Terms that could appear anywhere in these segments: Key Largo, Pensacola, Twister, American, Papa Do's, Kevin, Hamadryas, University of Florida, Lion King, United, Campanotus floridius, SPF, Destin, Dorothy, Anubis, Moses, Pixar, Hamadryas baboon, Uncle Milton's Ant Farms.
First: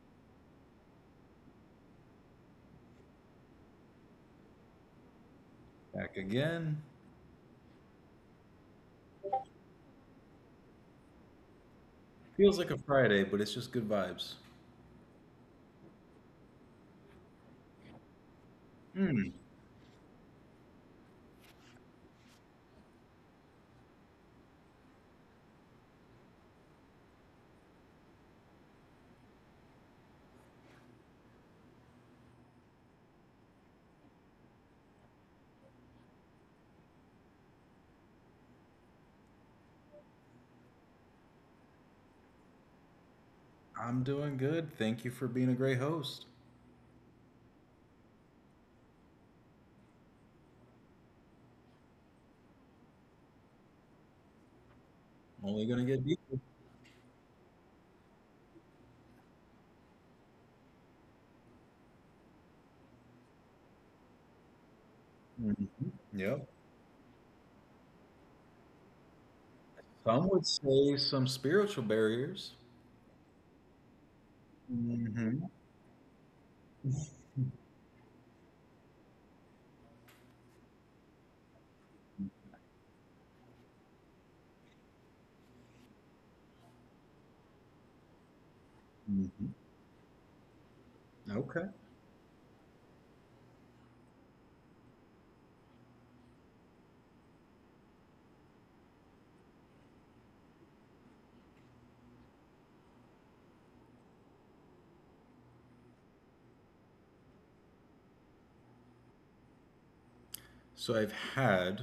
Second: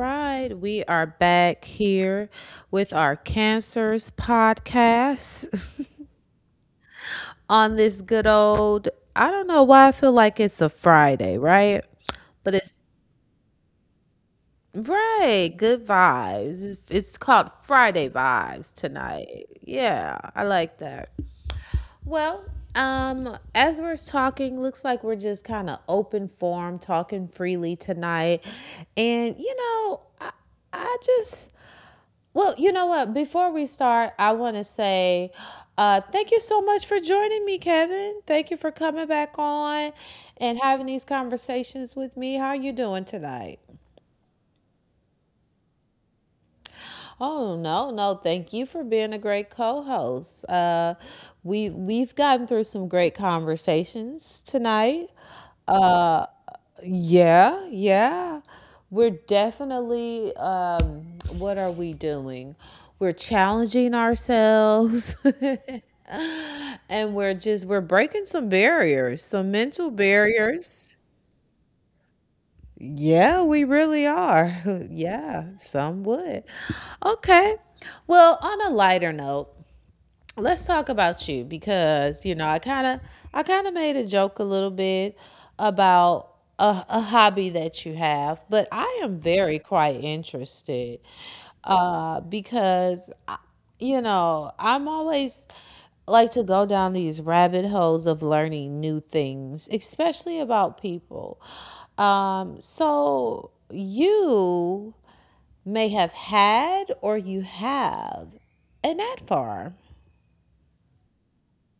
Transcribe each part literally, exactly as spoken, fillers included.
right. We are back here with our Cancers podcast Back again. on this good old. I don't know why I feel like it's a Friday, right? But Feels like a it's Friday, but it's just good vibes. right. Good vibes. It's, it's called Friday vibes Mm. tonight. Yeah, I like that. Well, um, as we're talking, looks like we're just kind of open form, talking freely tonight, and you know, I, I just Well, you know what? Before we start, I want to say uh, thank you so much for joining me, Kevin. Thank you for coming back on and having these conversations with me. How are you doing tonight? I'm doing good. Thank you for being a great host. Oh no, no! Thank you for being a great co-host. Uh, we we've gotten through some great conversations tonight. Only going to get Uh. deeper. Yeah, yeah. We're definitely, um, what are we doing? We're challenging ourselves. Mhm. Yep. And we're just, we're breaking some barriers, some mental Some would say barriers. some spiritual barriers. Yeah, we really are. Hmm. Yeah, some would. Okay. Well, on a lighter note, let's talk about you because you know i kind of i kind of made a joke a little bit about a, a hobby that you have, but I am Hmm. very quite interested Okay. uh because I- you know I'm always like to go down these rabbit holes of learning new things, especially about people. Um so you may have had or you have an ad farm. So I've had,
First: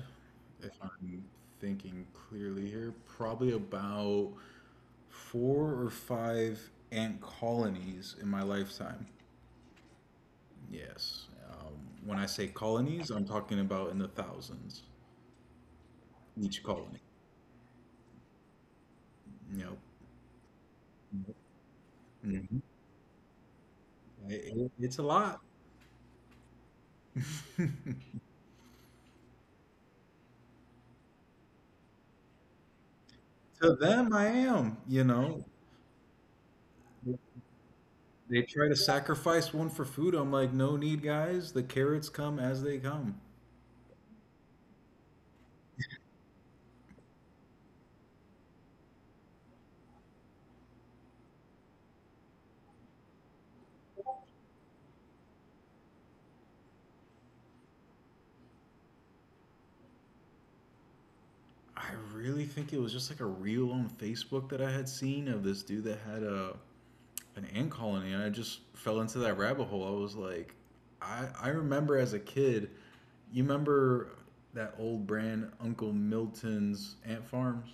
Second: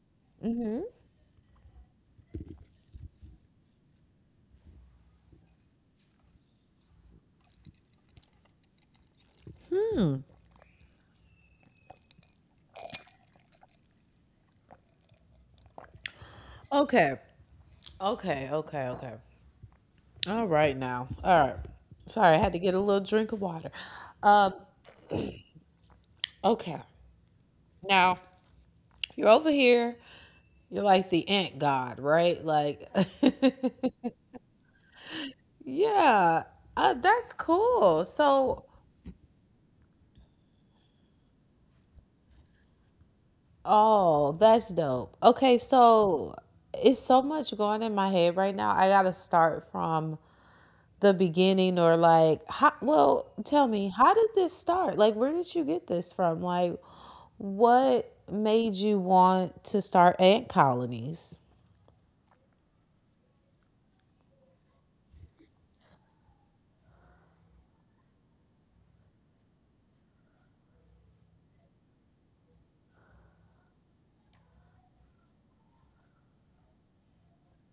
if I'm thinking clearly here, probably about four or five ant colonies in my lifetime. Yes. Um, when I say colonies, I'm talking about in the thousands. Each colony. Okay. Okay, okay, okay. You know. All right now. All right. Sorry, I had to Mhm. get a little drink of water. Um, it- it's a lot. okay. To Now, you're over here, you're like the ant god, right? Like them, I am. You know, Yeah. Uh, that's cool. They So, try to sacrifice one for food. I'm like, no need, guys. The carrots come as they come. oh, that's dope. Okay, so it's so much going in my head right now. I gotta start from the beginning, or like how, well, tell me, how did this start, like where did you get this from, like what made you want to start ant colonies? I really think it was just like a reel on Facebook that I had seen of this dude that had a an ant colony, and I just fell into that rabbit hole. I was like, I I remember as a kid, you remember that old brand Uncle Milton's Ant Farms?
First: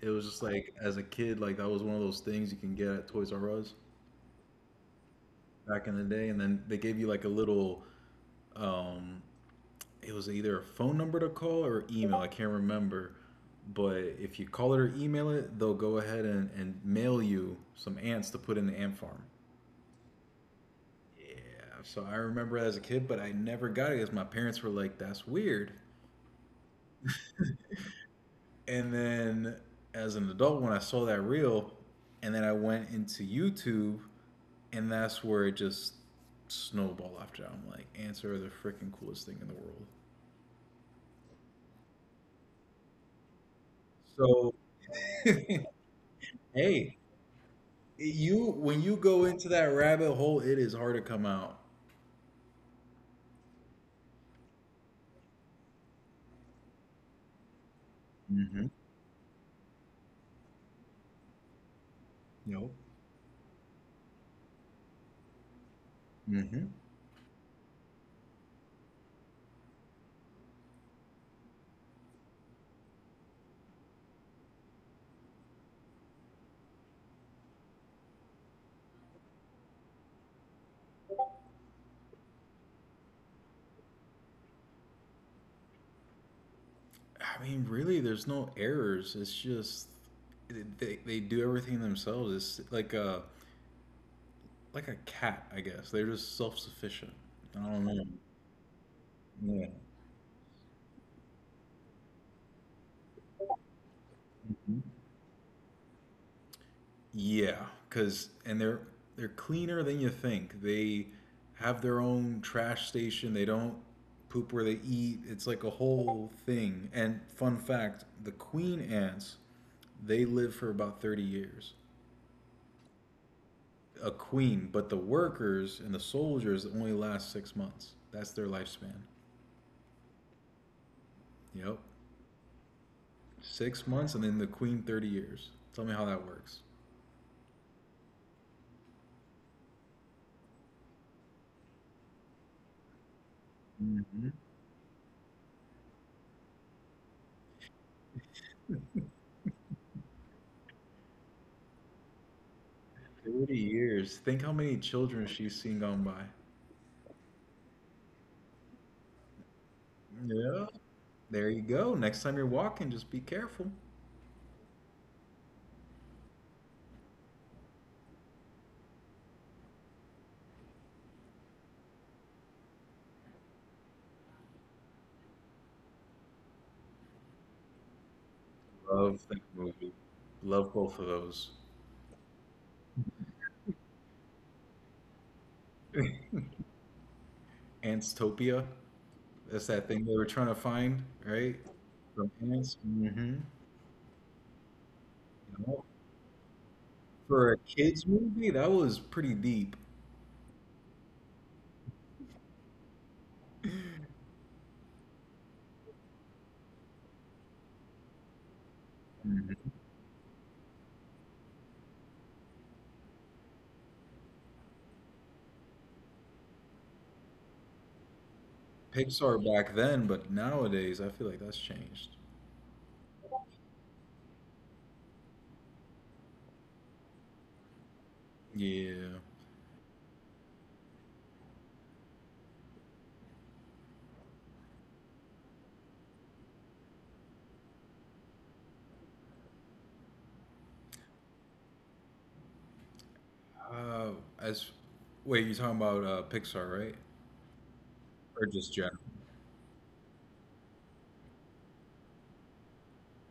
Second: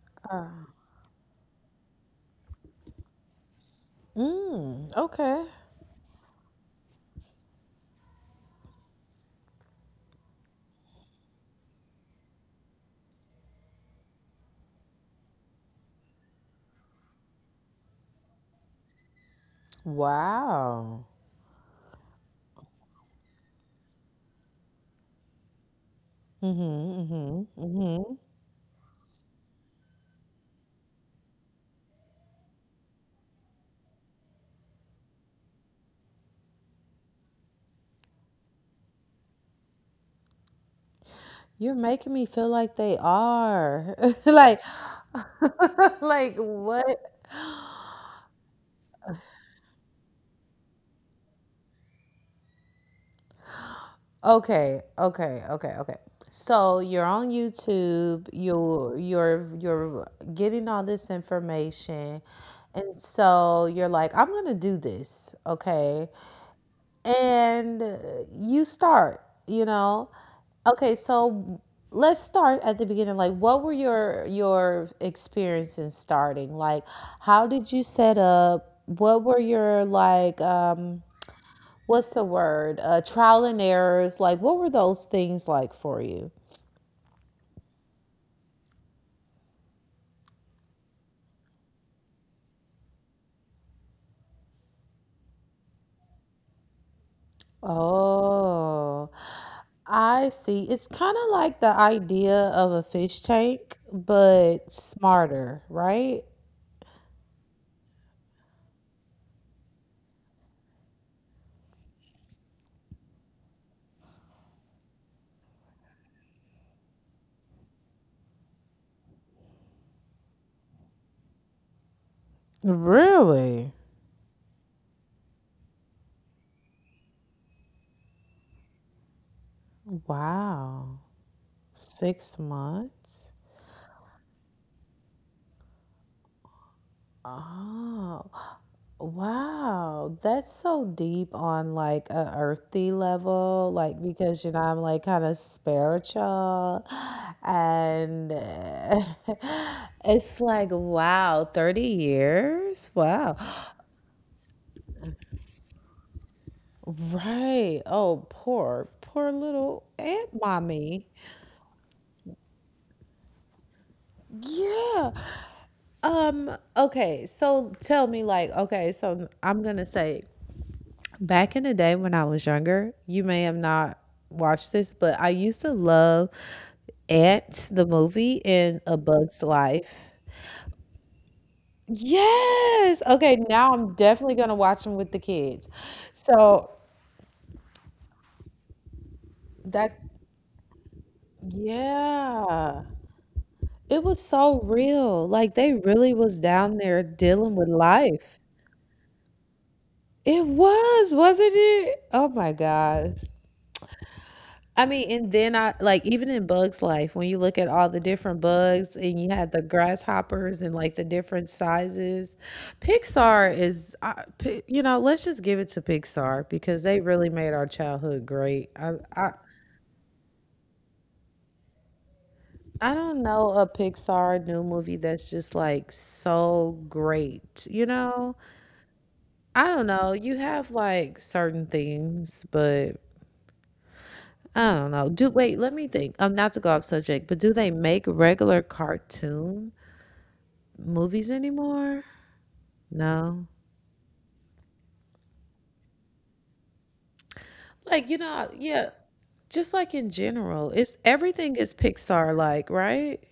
It was just like as a kid, like that was one of those things you can get at Toys R Us Mm, okay. back in the day, and then they gave you like a little, um, it was either a phone number to call or email. I can't remember, but if you call it or email it, they'll go ahead and, and mail you some ants to put in the ant farm. Wow. Yeah, so I remember that as a kid, but I never got it because my parents were like, "That's weird." Mm-hmm. Mm-hmm. Mm-hmm. And then as an adult, when I saw that reel, and then I went into YouTube and that's where it just snowball after that. I'm like, ants are the freaking coolest thing in the world. You're making me feel like they are. Like So, like hey, what? you when you go into that rabbit hole, it is hard to come out. Okay, okay, okay, okay. So you're on YouTube, Mm-hmm. you're you're you're getting all this information, You know, and so you're like, I'm gonna do this, okay? Mm-hmm. And uh, you start, you know. Okay, so let's start at the beginning. Like, what were your your experience in starting? Like, how did you set up? What were your like um what's the word? Uh, trial and errors. Like, what were those things like for you? I mean, really, there's no errors. It's just they they do everything themselves. It's like a like a cat, I guess. They're just self sufficient. I don't know. Oh, Yeah. I see. It's kind of like the idea of a fish tank, but Mm-hmm. smarter, right? Yeah, cuz and they're they're cleaner than you think. They have their own trash station. They don't poop where they eat. It's like a whole thing. And fun fact, the queen ants, they live for about thirty years. Really? A queen, but the workers and the soldiers only last six months. That's their lifespan. Wow. Yep. Six months? six months and then the queen thirty years. Tell me how that works. Oh. Wow, that's so deep on like a earthy level, like Mhm. because you know I'm like kind of spiritual, and uh, it's like wow, thirty years, wow, thirty years. Think how many children she's seen gone by. right? Oh, poor, poor little aunt Yeah. mommy. There you go. Next time you're walking, just be careful. Yeah. Um. Okay. So tell me, like, okay. So I'm gonna say. Back in the day when I was younger, you may have not watched this, but I used to love Ants, the movie, and A Love that Bug's movie. Life. Love both of those. Yes. Okay, now I'm definitely gonna watch them with the kids. So Antstopia. That's that that, thing they were trying to find, right? From ants. yeah. Hmm. It was so real. Like they really was down there For dealing a with kids life. movie, that was pretty deep. It was, wasn't it? Oh my gosh. I mean, and then I like even in Bug's Life, when you look at all the different bugs, and you had the Mhm. grasshoppers and like the different sizes, Pixar is, uh, Pi- you know, let's just give it to Pixar because they really made our childhood great. I, I, Pixar back then, but nowadays I feel like that's changed. I don't know a Pixar new movie that's just like so great, you know? Yeah. I don't know. You have like certain things, but I don't know. Do wait, let me think. Um, not to go off subject, but do they make regular cartoon movies anymore? No. Uh, as wait, you're talking about uh, Pixar, right? Like, you Or know, just yeah, general? just like in general, it's everything is Pixar like, right?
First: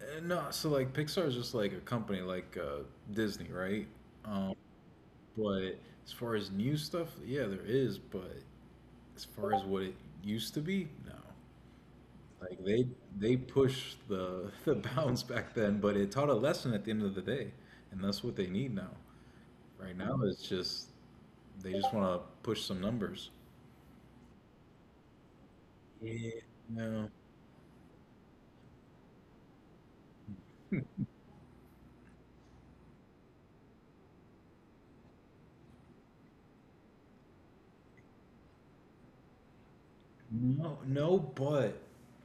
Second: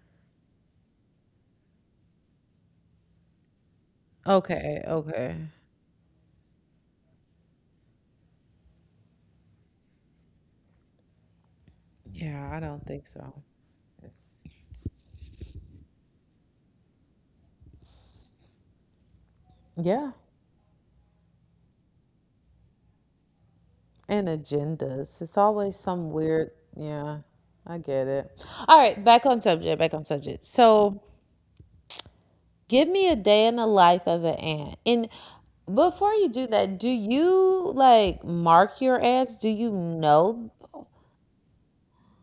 Uh, no, so like Pixar is just like a company, like uh, Disney, right? Um, Okay, okay. But as far as new stuff, yeah, there is. But as far as what it used to be, no. Yeah, I Like they don't think they so. pushed the the bounds back then, but it taught a lesson at the end of the day, and that's what they need now. Right Yeah. now, it's just they just want to push some numbers. And agendas. It's always some Yeah, weird, no. yeah, I get it. All right, back on subject, back on subject. So, give me a day in the life of an ant. And before you do that, do you like mark your ants? Do you know? No, no, but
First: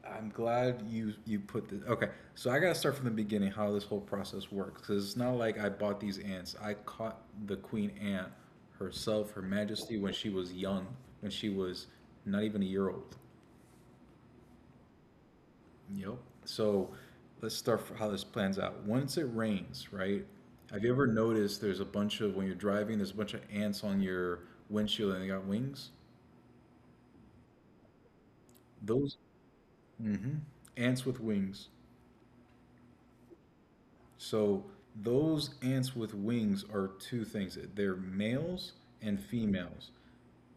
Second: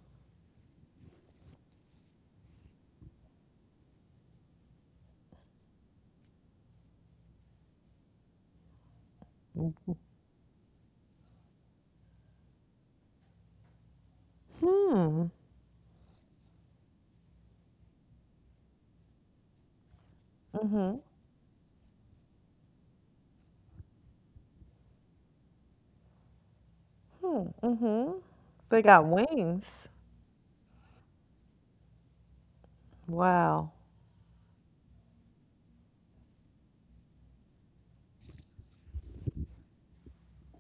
I'm glad you you put this. Okay. So I gotta start from the beginning how this whole process works because it's not like I bought these ants. I caught the queen ant herself, Her Majesty, when she was young, when she was not even a year old. Hmm. Yep. So let's start for how this plans out. Once it rains, right? Have you ever noticed there's a bunch of when you're driving, there's a bunch of ants on your windshield and they got wings? They got Those, wings. hmm Ants with wings. Wow. So those ants with wings are two things. They're males and females.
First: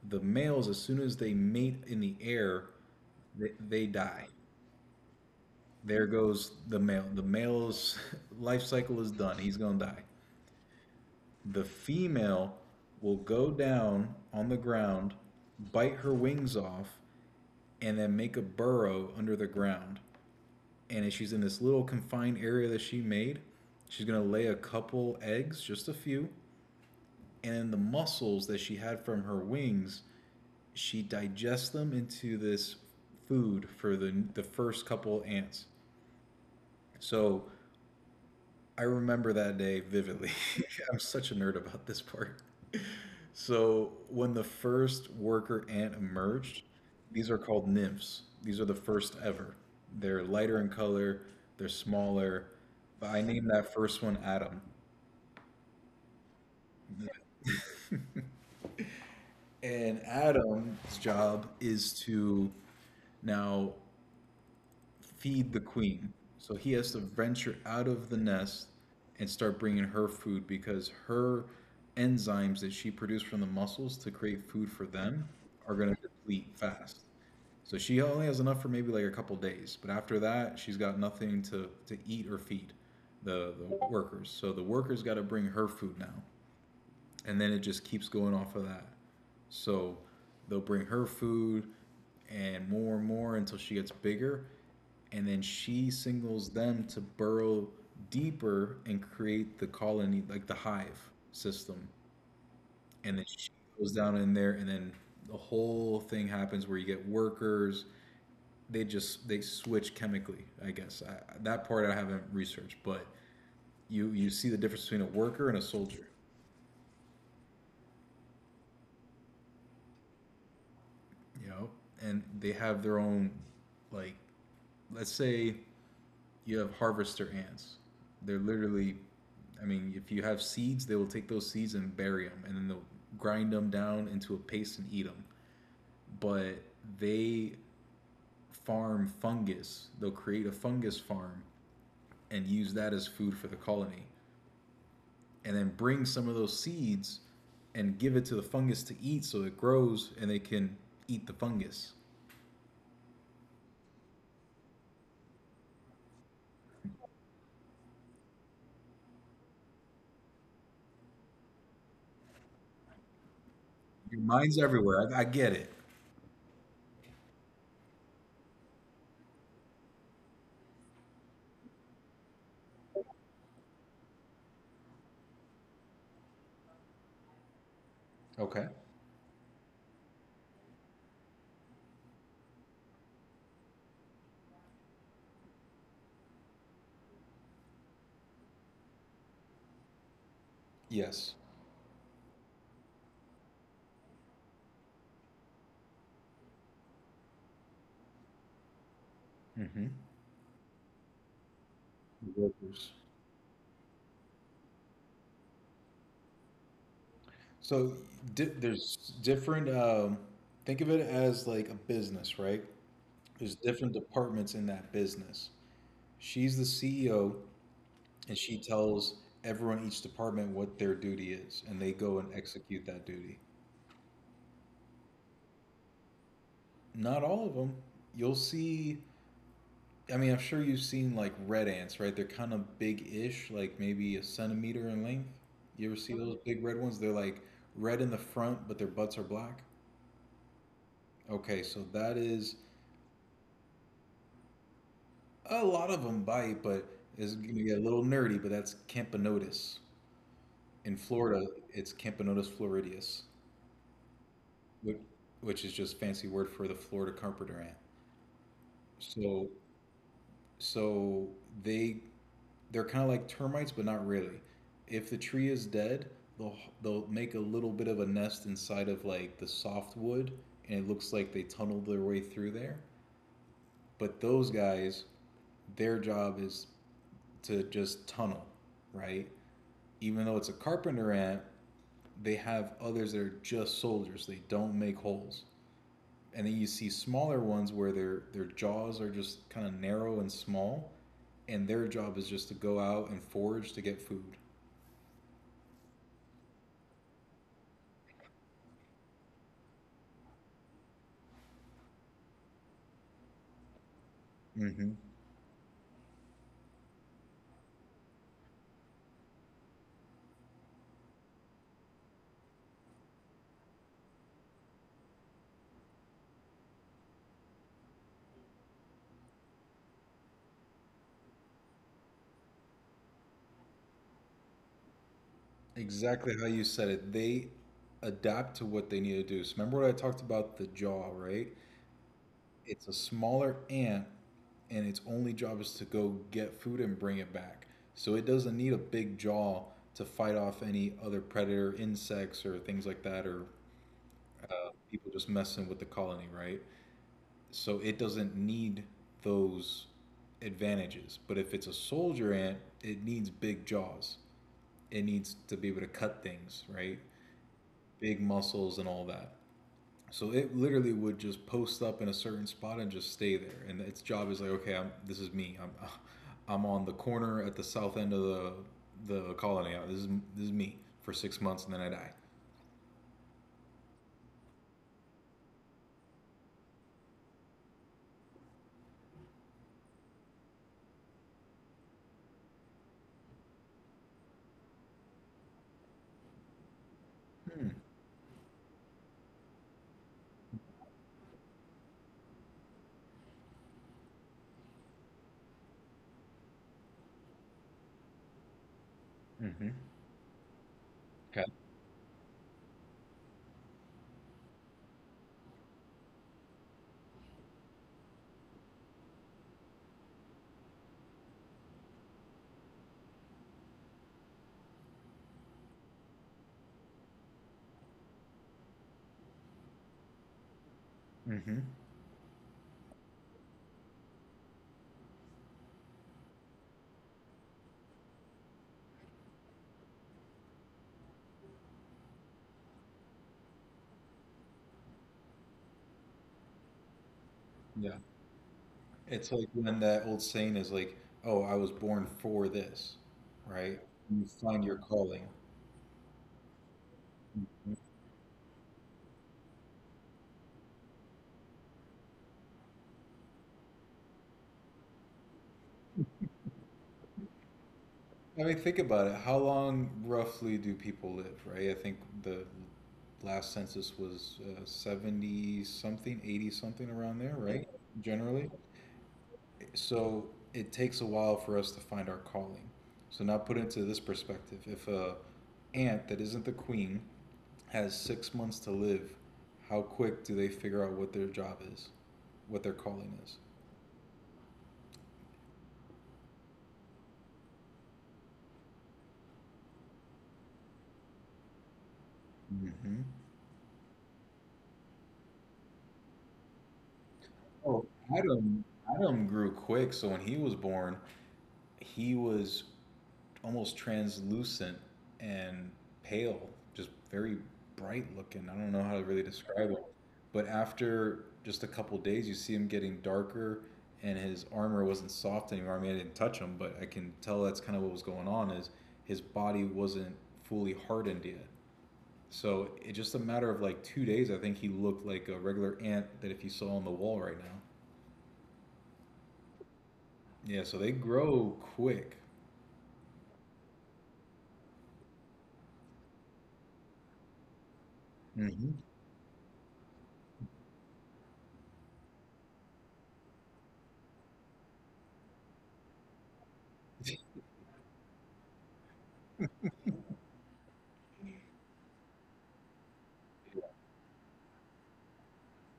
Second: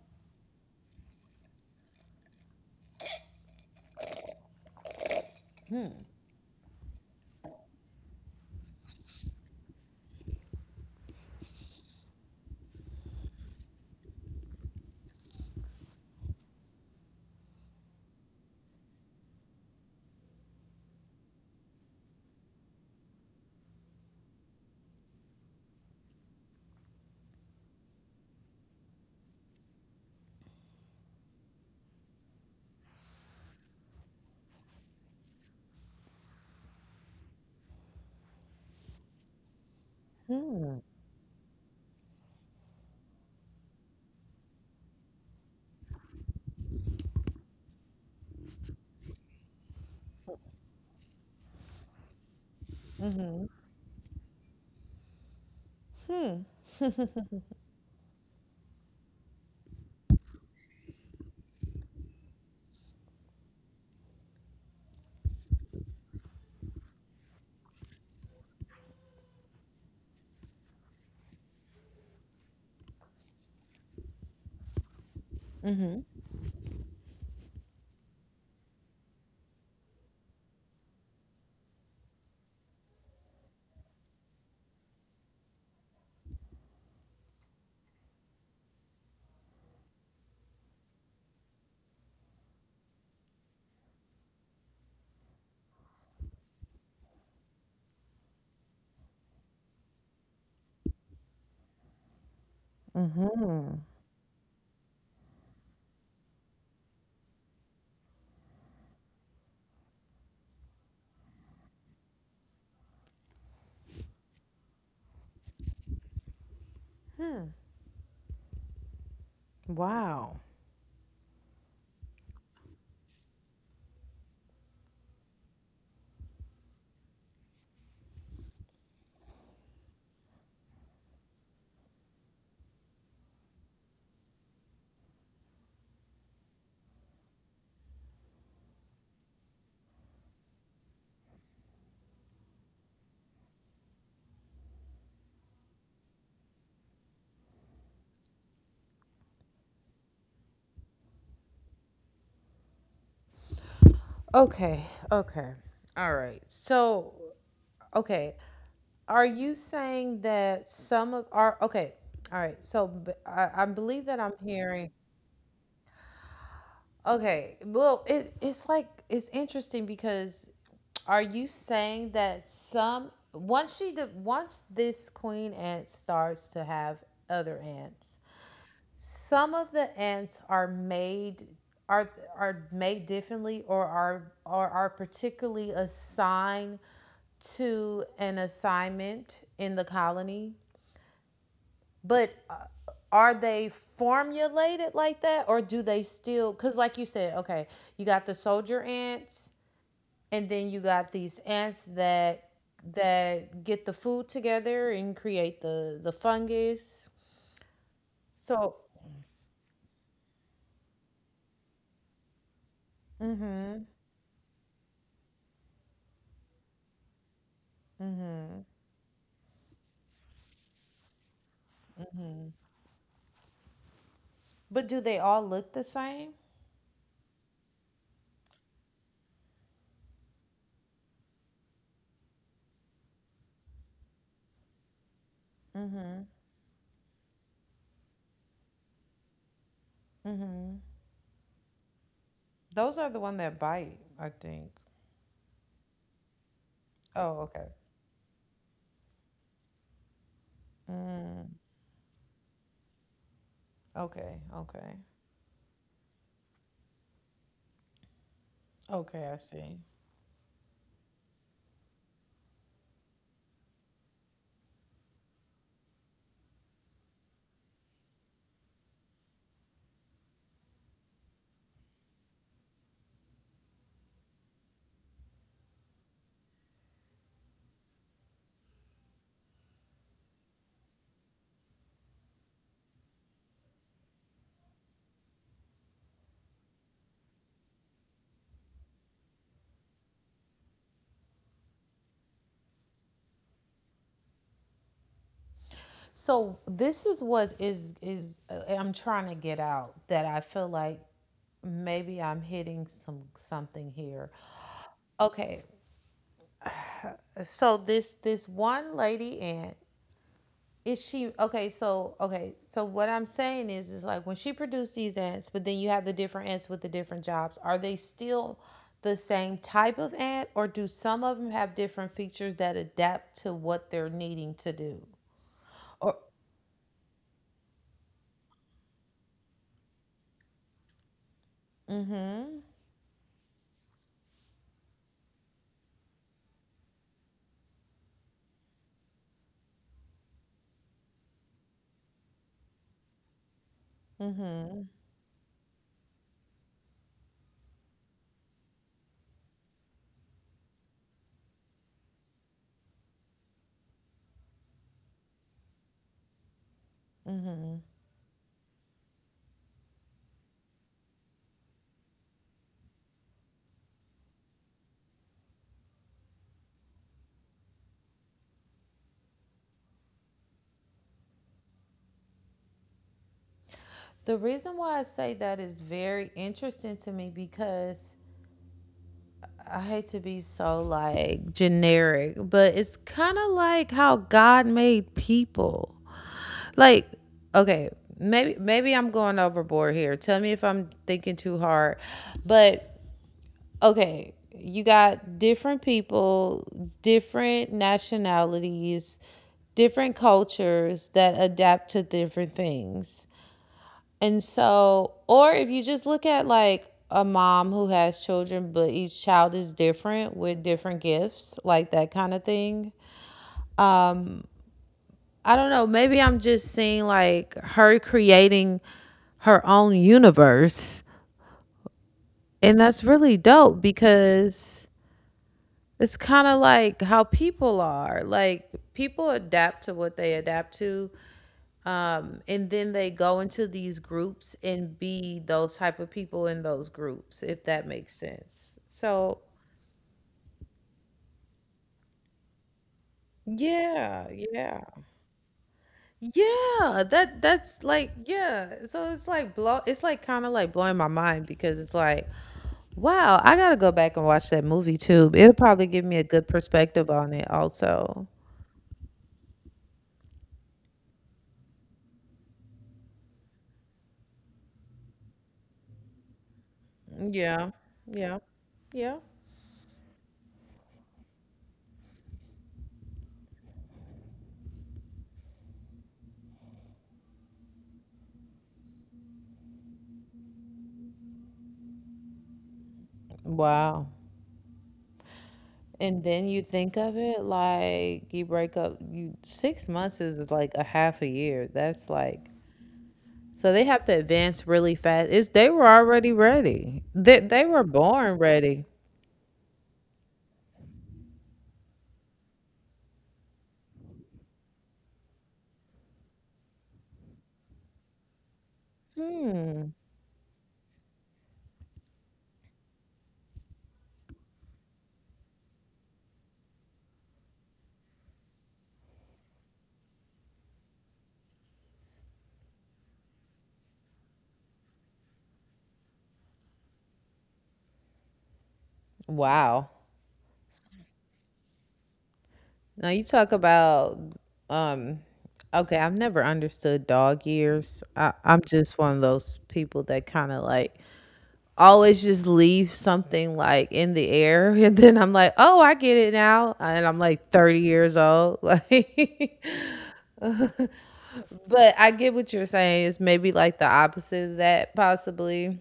The males, as soon as they mate in the air, they, they die. There goes the male. The male's life cycle is done. He's gonna die. The female will go down on the ground, bite her wings off, and then make a burrow under the ground. And she's in this little confined area that she made, she's gonna lay a couple eggs, just a few, and then the muscles that she had from her wings, she digests them into this food for the the first couple ants. So I remember that day vividly. I'm such a nerd about this part. So when the first worker ant emerged, these are called nymphs. These are the first ever. They're lighter in color, they're smaller. But I named that first one Adam. And Adam's job is to now feed the queen. So he has to venture out of the nest and start bringing her food because her enzymes that she produced from the mussels to create food for them are going to Hmm. deplete fast. So she only has enough for maybe like a couple days, but after that, she's got nothing to to eat or feed the the workers. So the workers got to bring her food now and then it just keeps going off of that. So they'll bring her food and more and more until she gets bigger, and then she singles them to burrow deeper and create the colony, like the hive system. And then she goes down in there, and then the whole thing happens where you get workers. They just they switch chemically, I guess. I, that part I haven't researched, but you you see the difference between a worker and a soldier. Wow. you know, and they have their own, like, let's say you have harvester ants. They're literally, I mean, if you have seeds, they will take those seeds and bury them, and then they'll grind them down into a paste and eat them. But they farm fungus. They'll create a fungus farm and use that as food for the colony, and then bring some of those seeds and give it to the fungus to eat so it grows and they can eat the fungus. Okay. Okay. All right. So, okay. Are you saying that some of are okay? All right. So b- I, I believe Your that I'm mind's hearing. everywhere. I, I get it. Okay. Well, it, it's like it's interesting because are you saying that some once she de- once this queen ant starts to have other ants, Okay. some of the ants are made are are made differently, or are or are particularly assigned to an assignment in the colony. Yes. But uh, are they formulated like that, or do they still, cuz like you said, okay, you got the soldier ants, Mm-hmm. and then you got these ants that Workers. that get the food together and create the the fungus. So di- So, there's different. Um, think of it as like a business, right? There's different departments in that business. She's the C E O, and she tells everyone in each department what their duty is, and they go and execute that duty. but do they all look the same? Not all of them. You'll see. I mean, I'm sure you've seen like red ants, right? They're kind of big-ish, like maybe a centimeter in length. You ever see those big red ones? They're like red in the front, but their butts are black. Okay, so that is. Those are the one that bite, I think. A lot of them bite, but it's Oh, gonna okay. get a little nerdy. But that's Campanotus. In Florida, it's Campanotus floridius, Okay. Okay. which, which is just fancy word for the Florida carpenter ant. Okay, I So, see. so they they're kind of like termites, but not really. If the tree is dead, they'll they'll make a little bit of a nest inside of like the soft wood, and it looks like they tunneled their way through there. But those guys, their job is to just tunnel, right? Even though it's a carpenter ant, they have others that are just soldiers. They don't make holes. And then you see smaller ones where their their jaws are just kind of narrow and small, and their job is just to go out and forage to get food. So this is what is is uh, I'm trying to get out, that I feel like maybe I'm hitting some something here. Mm-hmm. Okay. So this this one lady aunt is she okay, so okay so what I'm saying is is like when she produced these ants, but then you have the different ants with the different jobs, are they still the same type of ant, or do some of them have different features that adapt to what they're needing to do, or Exactly how you said it. They adapt to what they need to do. So remember what I talked about the jaw, right? It's a smaller ant and its only job is to go get food and bring it back. So it doesn't need a big jaw to fight off any other predator, insects, or things like that, or uh, people just messing with the colony, right? So it doesn't need those advantages. But if it's a soldier ant, it needs big jaws. It needs to be able to cut things, right? Big muscles and all that. So it literally would just post up in a certain spot and just stay there. And its job is like, okay, I'm, this is me. I'm, I'm on the corner at the south end of the the colony. Uh, This is this is me for six months, and then I die. the reason why I say that is very interesting to me because I hate to be so like generic, but it's kind of like how God made people. Like, okay, maybe maybe I'm going overboard here. Tell me if I'm thinking too hard. But okay, you got different people, different nationalities, Mm-hmm. different cultures that Okay. adapt to different things. And so, or if you just look at like a mom who has children, but each child is different with different gifts, like that kind of thing. I don't know. Maybe I'm just seeing like her creating her own universe. Mm-hmm. And that's really dope because it's kind of like how people are. Like people adapt to what they adapt to. Um, and then they go into these groups and be those type of people in those groups, if that Yeah. makes sense. It's So, like when that old saying is like, "Oh, I was born for this," right? You yeah, find your yeah. calling. Yeah, that that's like yeah. So it's like blow it's like kind of like blowing my mind because it's like wow, I got to go back and watch that movie too. It'll probably give me a good perspective on it also. I mean, think about it. How long roughly do people live, right? I think the last census was uh, seventy something, eighty something around there, right? Yeah. Yeah. Generally. Yeah. So it takes a while for us to find our calling. So now put into this perspective, if a ant that isn't the queen has six months to live, how quick do they figure out what their job is, what their calling is? Wow. And then you think of it like you break up you six months is is like a half a year. That's like hmm so they have to advance really fast. It's they were already ready. They they Oh, were born Adam, ready. Adam grew quick. So when he was born, he was almost translucent and pale, just very bright looking. I don't know how to really describe it, but after just a couple days, you see him getting darker, and his armor wasn't soft anymore. I mean, I didn't touch him, but I can tell that's kind of what was going on. Is his body wasn't fully hardened yet. So it's just a matter of like two days. I think he looked like a regular ant that if you saw on the wall right now. Wow. Yeah. So they grow quick. Now you talk about. Um okay, I've never understood dog ears. I, I'm just one of those people that kind of like always just leave something like in the air and then I'm like, "Oh, I get it now." And I'm like thirty years old. Like, but I get what you're saying. It's maybe like the opposite of that possibly.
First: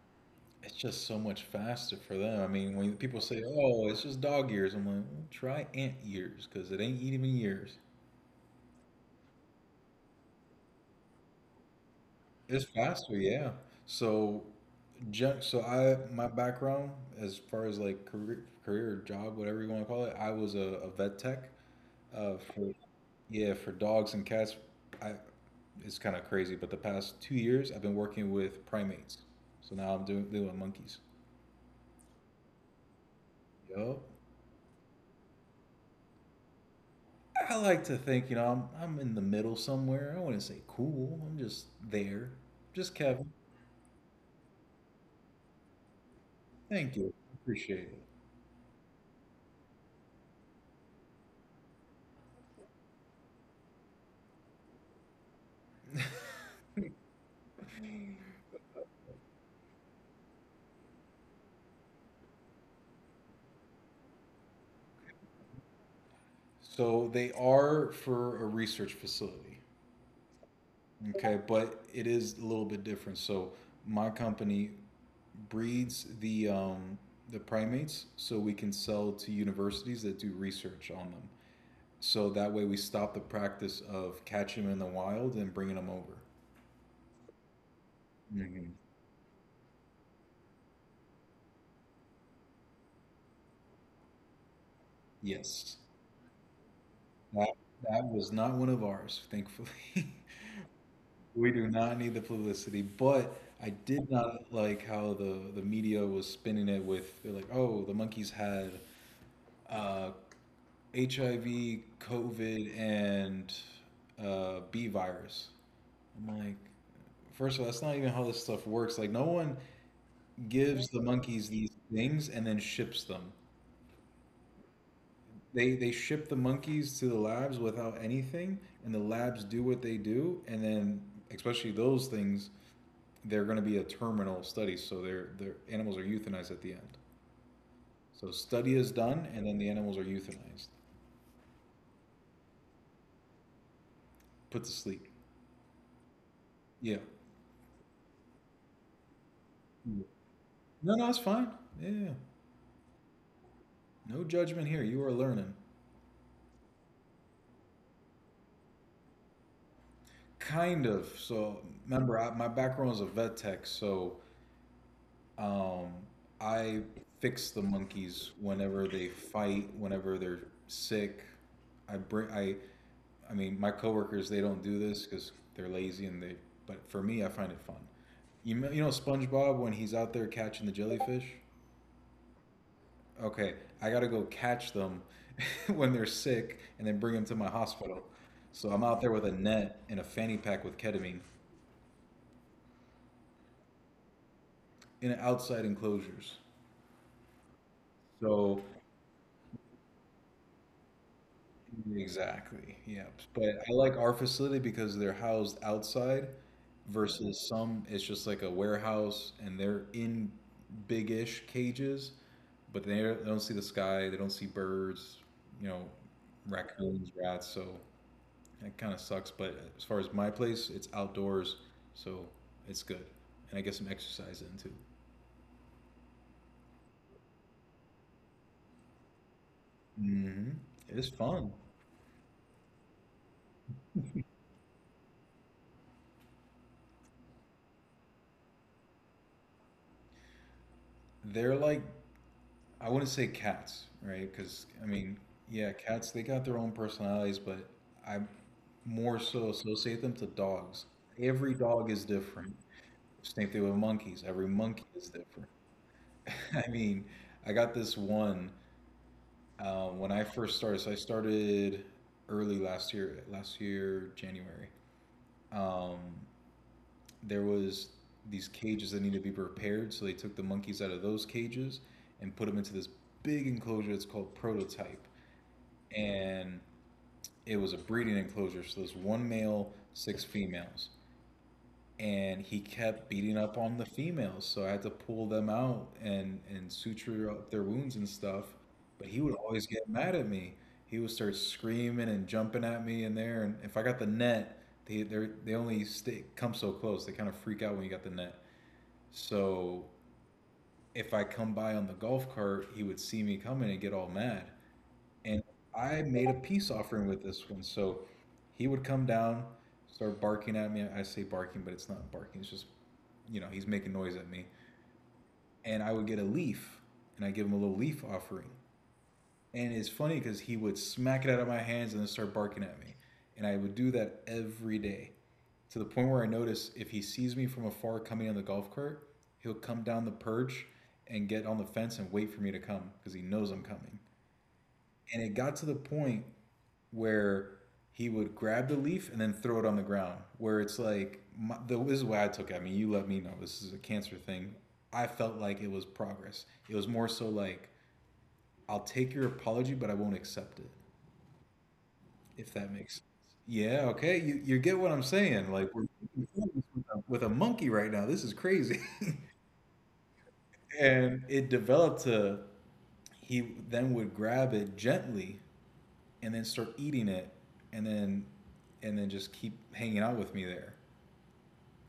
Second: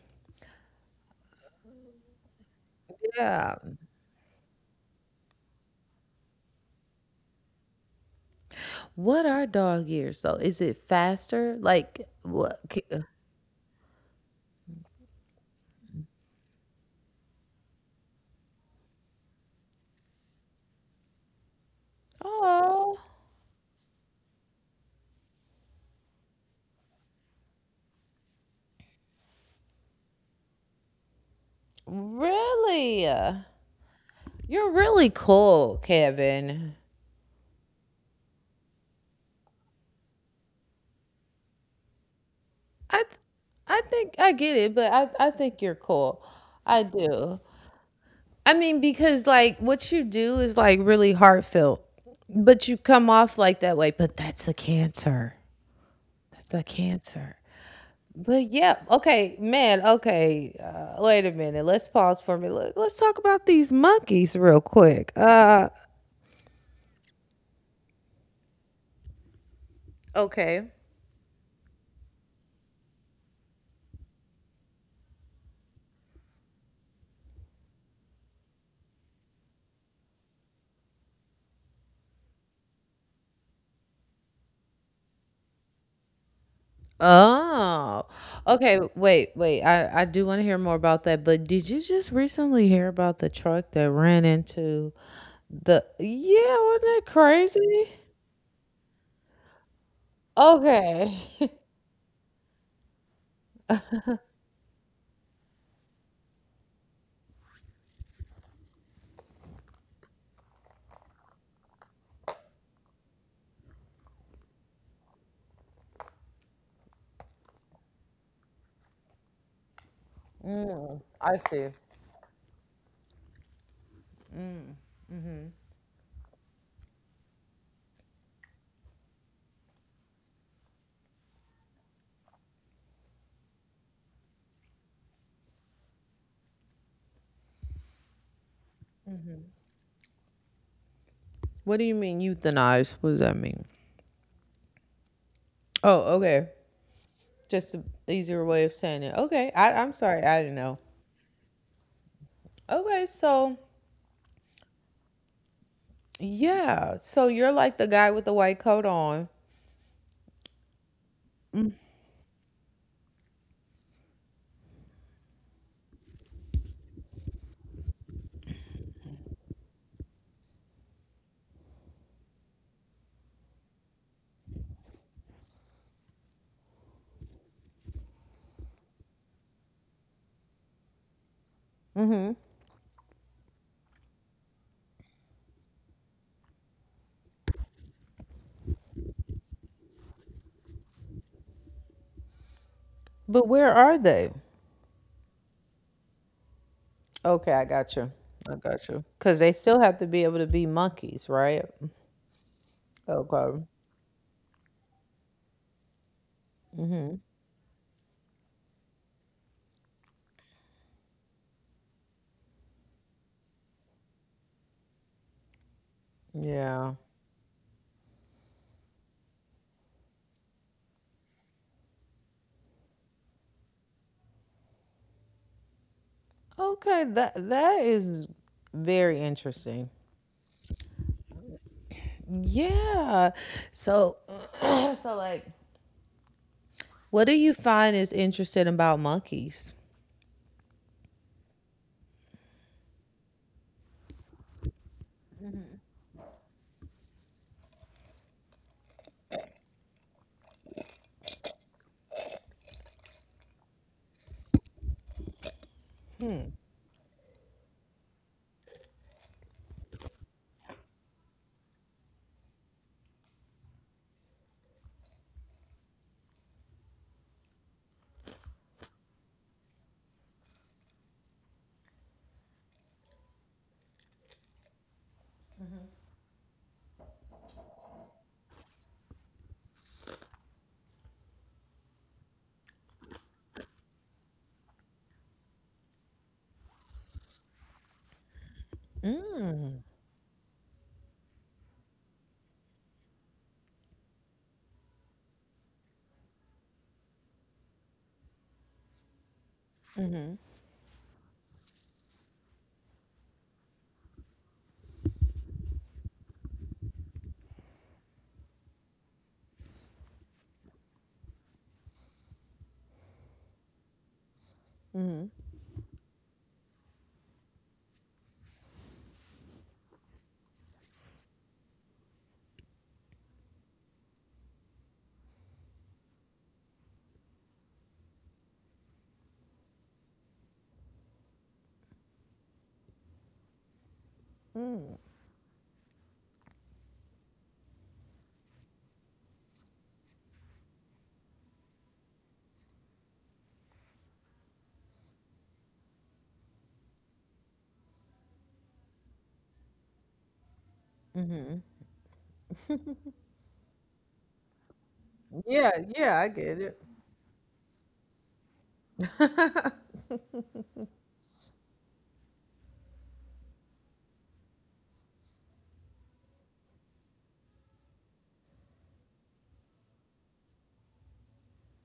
It's just so much faster for them. I mean, when people say, Yeah. "Oh, it's just dog ears," I'm like, "Well, try ant years, 'cause it ain't even ears." What are dog ears though? Is it faster? Like what? It's c- faster, yeah. So, ju- so I my background as far as like career, career, job, whatever you want to call it, I was a, a vet tech. Uh, for Oh, Yeah, for dogs and cats, I it's kind of crazy, but the past two years I've been working with primates. So now I'm doing doing monkeys. really? Yup. You're really cool, Kevin. I like to think, you know, I'm I'm in the middle somewhere. I wouldn't say cool. I'm just there. Just I th- Kevin. I think I get it, but I I think you're cool. I Thank you. do. Appreciate it. I mean, because like what you do is like really heartfelt, but you come off like that way, but that's a cancer. That's a cancer. But yeah, okay, man, okay. Uh, wait a minute. Let's pause for a minute. Let- Let's talk about these monkeys real quick. Uh So they are for a research facility. okay. Okay, but it is a little bit different. So my company breeds the um, the primates so we can sell to universities that do research on them. So that way we stop the practice of catching them in the wild and bringing them over. Oh, Hmm okay. Wait, wait. I, I do want to hear more about that. But did you just recently hear about the truck that ran into Yes. the? Yeah, wasn't that That crazy? that was not one of ours, thankfully. Okay. We do not need the publicity, but I did not like how the the media was spinning it with they're like, "Oh, the monkeys had uh, H I V, COVID, and uh, B virus." I'm like, first of all, that's not even how this stuff works. Like, no one gives the I monkeys these see. things and then ships them. They they ship the monkeys to the labs without anything, and the labs do what they do, and then especially those things, they're going to be a terminal study, so their their animals are euthanized at the end. So study is done, and then the animals are euthanized, What do you mean euthanize? What does that mean? put to sleep. Oh, okay. Yeah. Just an easier way of saying it. Okay. I, I'm sorry. I didn't know. No, no, it's fine. Yeah, yeah, yeah. Okay. So, No judgment here. You are learning, yeah. So you're like the guy with the white coat on. kind of. So remember, I, my background is a vet tech, so Um, I fix the monkeys whenever they fight, whenever they're sick. I bring I, I mean, my coworkers they don't do this because they're lazy and they. But for me, I find it fun. You know, you know SpongeBob when he's out there catching the jellyfish. Okay, I gotta go catch them when they're sick and then bring them to my hospital. So I'm out there with a net and a fanny pack with ketamine But where are they? in outside enclosures. Okay, I got you. I So got you. Because they still have to be able to be monkeys, right? exactly. Yep. But Okay. I like our facility because they're housed outside versus some it's just like a warehouse and they're in big-ish cages, but they they don't see the sky, they don't see birds, you know, Yeah. raccoons, rats, so it kind of sucks, but as far as my place, it's outdoors, so it's good. And I get some exercise in too. Okay. That that is very interesting. Hmm It's fun. Yeah. So, so like, what do you find is interesting about monkeys? They're like I wouldn't say cats, right? Because I mean, yeah, cats they got their own personalities, but I more so associate them to dogs. Every dog is different. Same thing with monkeys. Every monkey is different. I mean, I got this one uh, when I first started. So I started early last year, last year January. Um, there was these cages that needed to be repaired, so they took the monkeys out of those cages and put them into this big enclosure. It's called Prototype, and it was a breeding enclosure. So there's one male, six females, and he kept beating up on the females. So I had to pull them out and and suture up their wounds and stuff. But he would always get mad at me. He would start screaming and jumping at me in there. And if I got the net, they they they only stay, come so close. They kind of freak out when you got the net. So if I come by on the golf cart, he would see me coming and get all mad and I made a peace offering with this one. So he would come down, start barking at me. I say barking, but it's not barking. It's just, you know, he's making noise at me. And I would get a leaf, and I give him a little leaf offering. And it's funny because he would smack it out of my hands and then start barking at me. And I would do that every day to the point where I notice if he sees me from afar coming on the golf cart, he'll come down the perch and get on the fence and wait for me to come because he knows I'm coming. And it got to the point where he would grab the leaf and then throw it on the ground. Where it's like, my, the, this is why I took it. I mean, you let me know this is a cancer thing. I felt like it was progress. It was more so like, I'll take your apology, but I won't accept it, if that makes sense. Yeah, okay. You, you get what I'm saying. Like, Yeah. we're Yeah, I with get it. a, with a monkey right now. This is crazy. And it developed to, he then would grab it gently and then start eating it and then, and then just keep hanging out with me there.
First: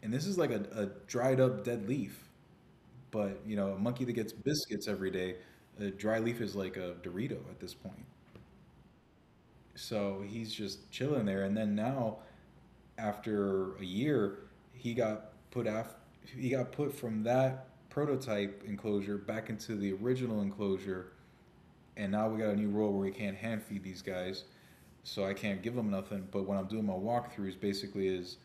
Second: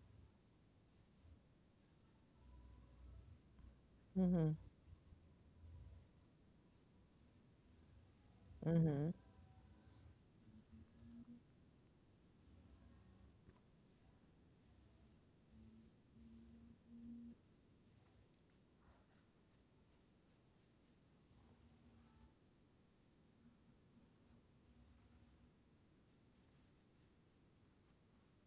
And this is like a, a dried up dead leaf. But, you know, a monkey that gets biscuits every day, a dry leaf is like a Dorito at this point. So he's just chilling there. And then now, after a year, he got put af- he got put from that prototype enclosure back into the original enclosure. And now we got a new rule where we can't hand feed these guys. So I can't give them nothing. But when I'm doing my walkthroughs, basically is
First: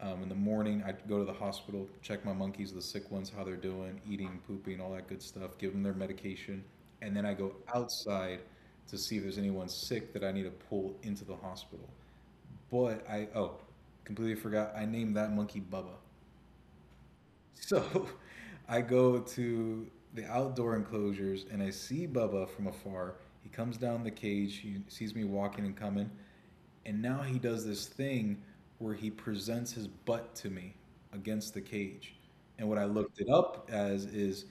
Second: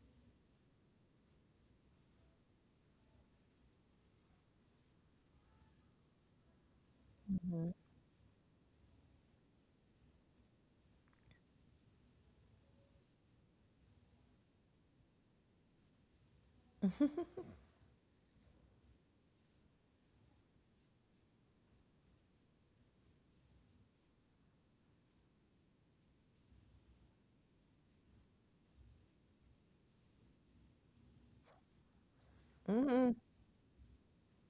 um, in the morning I go to the hospital, check my monkeys, the sick ones, how they're doing, eating, pooping, all that good stuff, give them their medication, and then I go outside to see if there's anyone sick that I need to pull into the hospital. But I oh, Completely forgot I named that monkey Bubba. So I go to the outdoor enclosures and I see Bubba from afar. He comes down the cage. He sees me walking and coming. And now he does this thing where he presents his butt to me against the cage. And what I Mm-hmm. looked it up as is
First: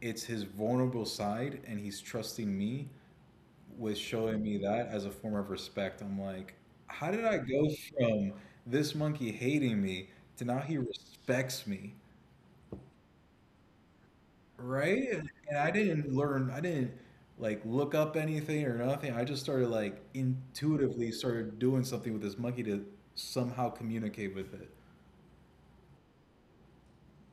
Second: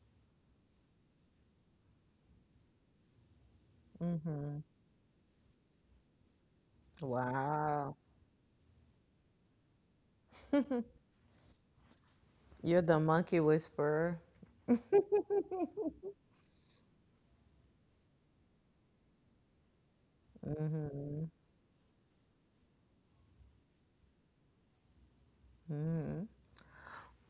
it's his vulnerable side, and he's trusting me with showing me Mm-hmm. that as a form of respect. I'm like, how did I go Wow. from this monkey hating me to now he respects me, You're the monkey whisperer. right? And and I didn't learn, I didn't like look up anything or nothing. I just started like intuitively started doing something with this monkey to somehow communicate with it.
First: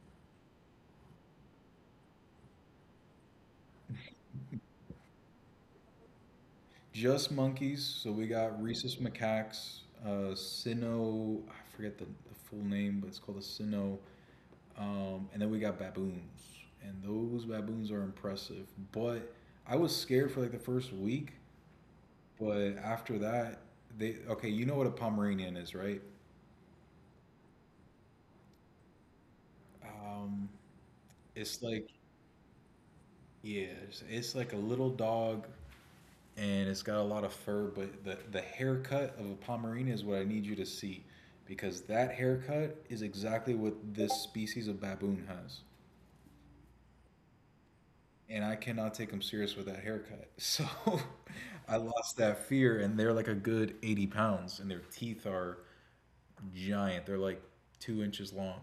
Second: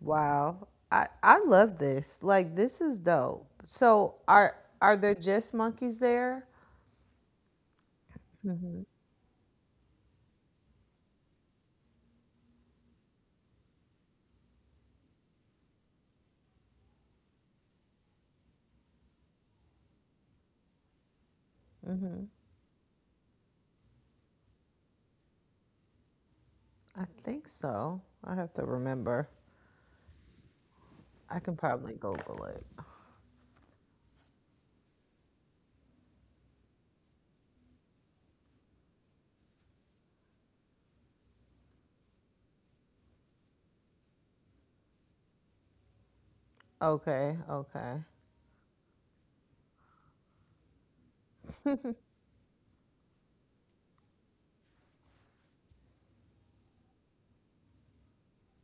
Wow. I I love this. Like this is dope. So are are there just monkeys there? Just monkeys. So we got rhesus macaques, uh, Sino, I forget the, the full name, but it's called a Sino. Um, and then we got baboons. And those baboons are impressive. But I was scared for like the first week. But after that, they, okay, you know what a Pomeranian is, right? I think so. I have to remember. Um, I can it's like, probably Google it. yeah, it's, it's like a little dog and it's got a lot of fur, but the, the haircut of a Pomeranian is what I need you to see because that haircut is exactly what this species of baboon has. Okay, okay. And I cannot take them serious with that haircut. So I lost that fear, and they're like a good eighty pounds, and their teeth are giant. They're like two inches long.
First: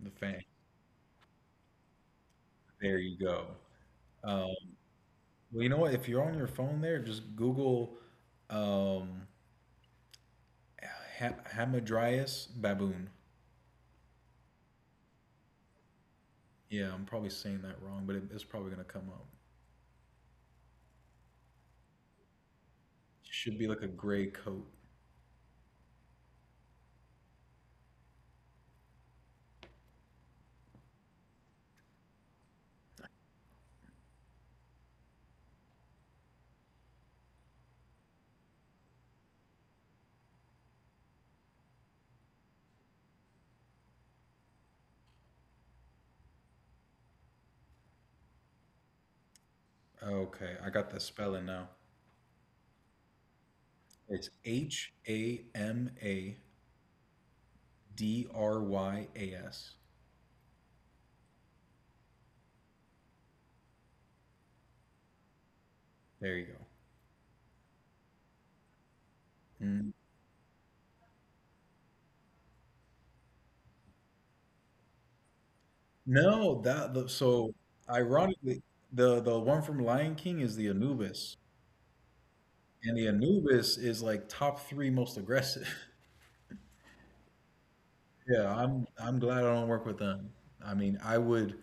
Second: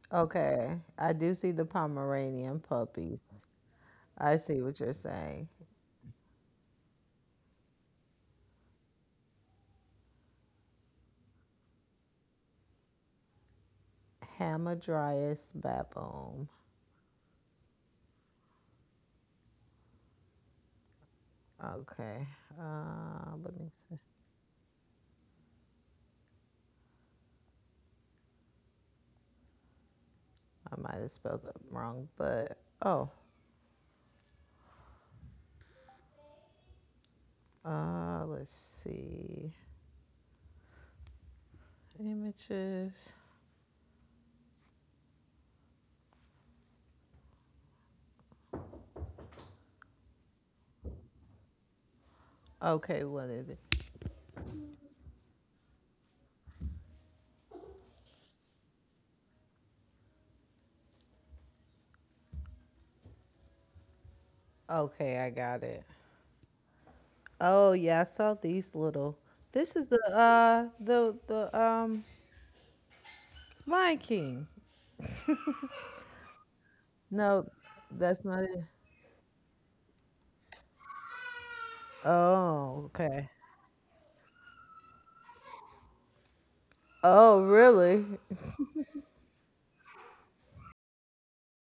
The fan. Okay. I do see the Pomeranian There you puppies. go. I Uh, see what you're saying. well, you know what? If you're on your phone there, just Google um, ha- Hamadryas baboon. Hamadryas baboon. Yeah, I'm probably saying that wrong, but it, it's probably gonna come up. Okay. Uh, Should let be me like a see. gray coat. I might have spelled it wrong, but oh, uh, let's see. Images. Okay, I got the spelling now. Okay, what is it? It's H A M A D R Y A S. Okay, I got it. There you go. Oh yeah, I saw these little. This is Mm. the uh the the um Lion King. No, that the, No, so that's not it. ironically, the the one from Lion King is the Anubis, Oh, and the okay. Anubis is like top three most aggressive. Oh, really? Yeah, I'm I'm glad I don't work with them. I mean, I would.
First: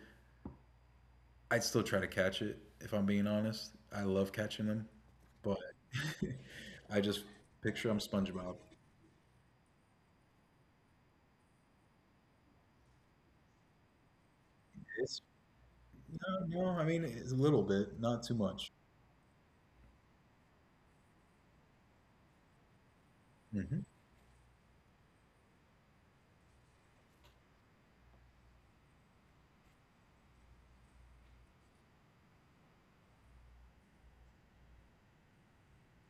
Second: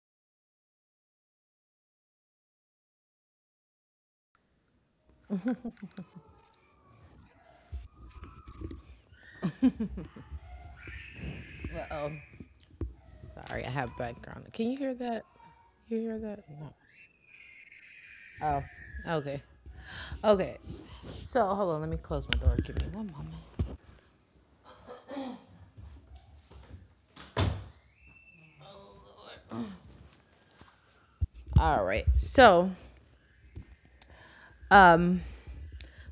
I'd still try to catch it if I'm being honest. I love catching them, but I just picture I'm SpongeBob. Oh, sorry, I have background. Can you hear It's that? You hear that? no, no. No. I mean, it's a little bit, not too Oh, much. okay. Okay. So hold on, let me close my door. Give me one moment. Mhm. All right. So, um,